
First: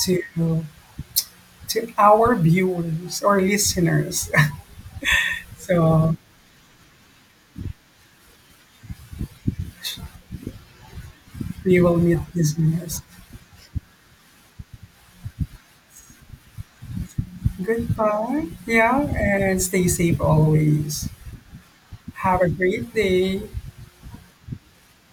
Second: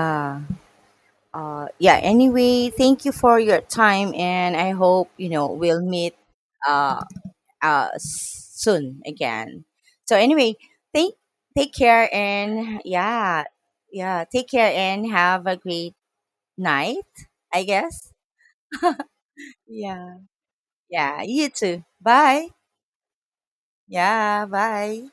A: to
B: Uh,
A: to
B: yeah.
A: our
B: Anyway, thank you
A: viewers
B: for
A: or
B: your time,
A: listeners.
B: and I hope you know we'll
A: So
B: meet, uh, uh soon again. So anyway, take take
A: we will
B: care,
A: meet
B: and
A: listeners.
B: yeah, yeah, take care, and have a great night. I guess.
A: Goodbye. Yeah, and stay
B: Yeah.
A: safe always.
B: Yeah. You too.
A: Have a
B: Bye.
A: great day.
B: Yeah. Bye.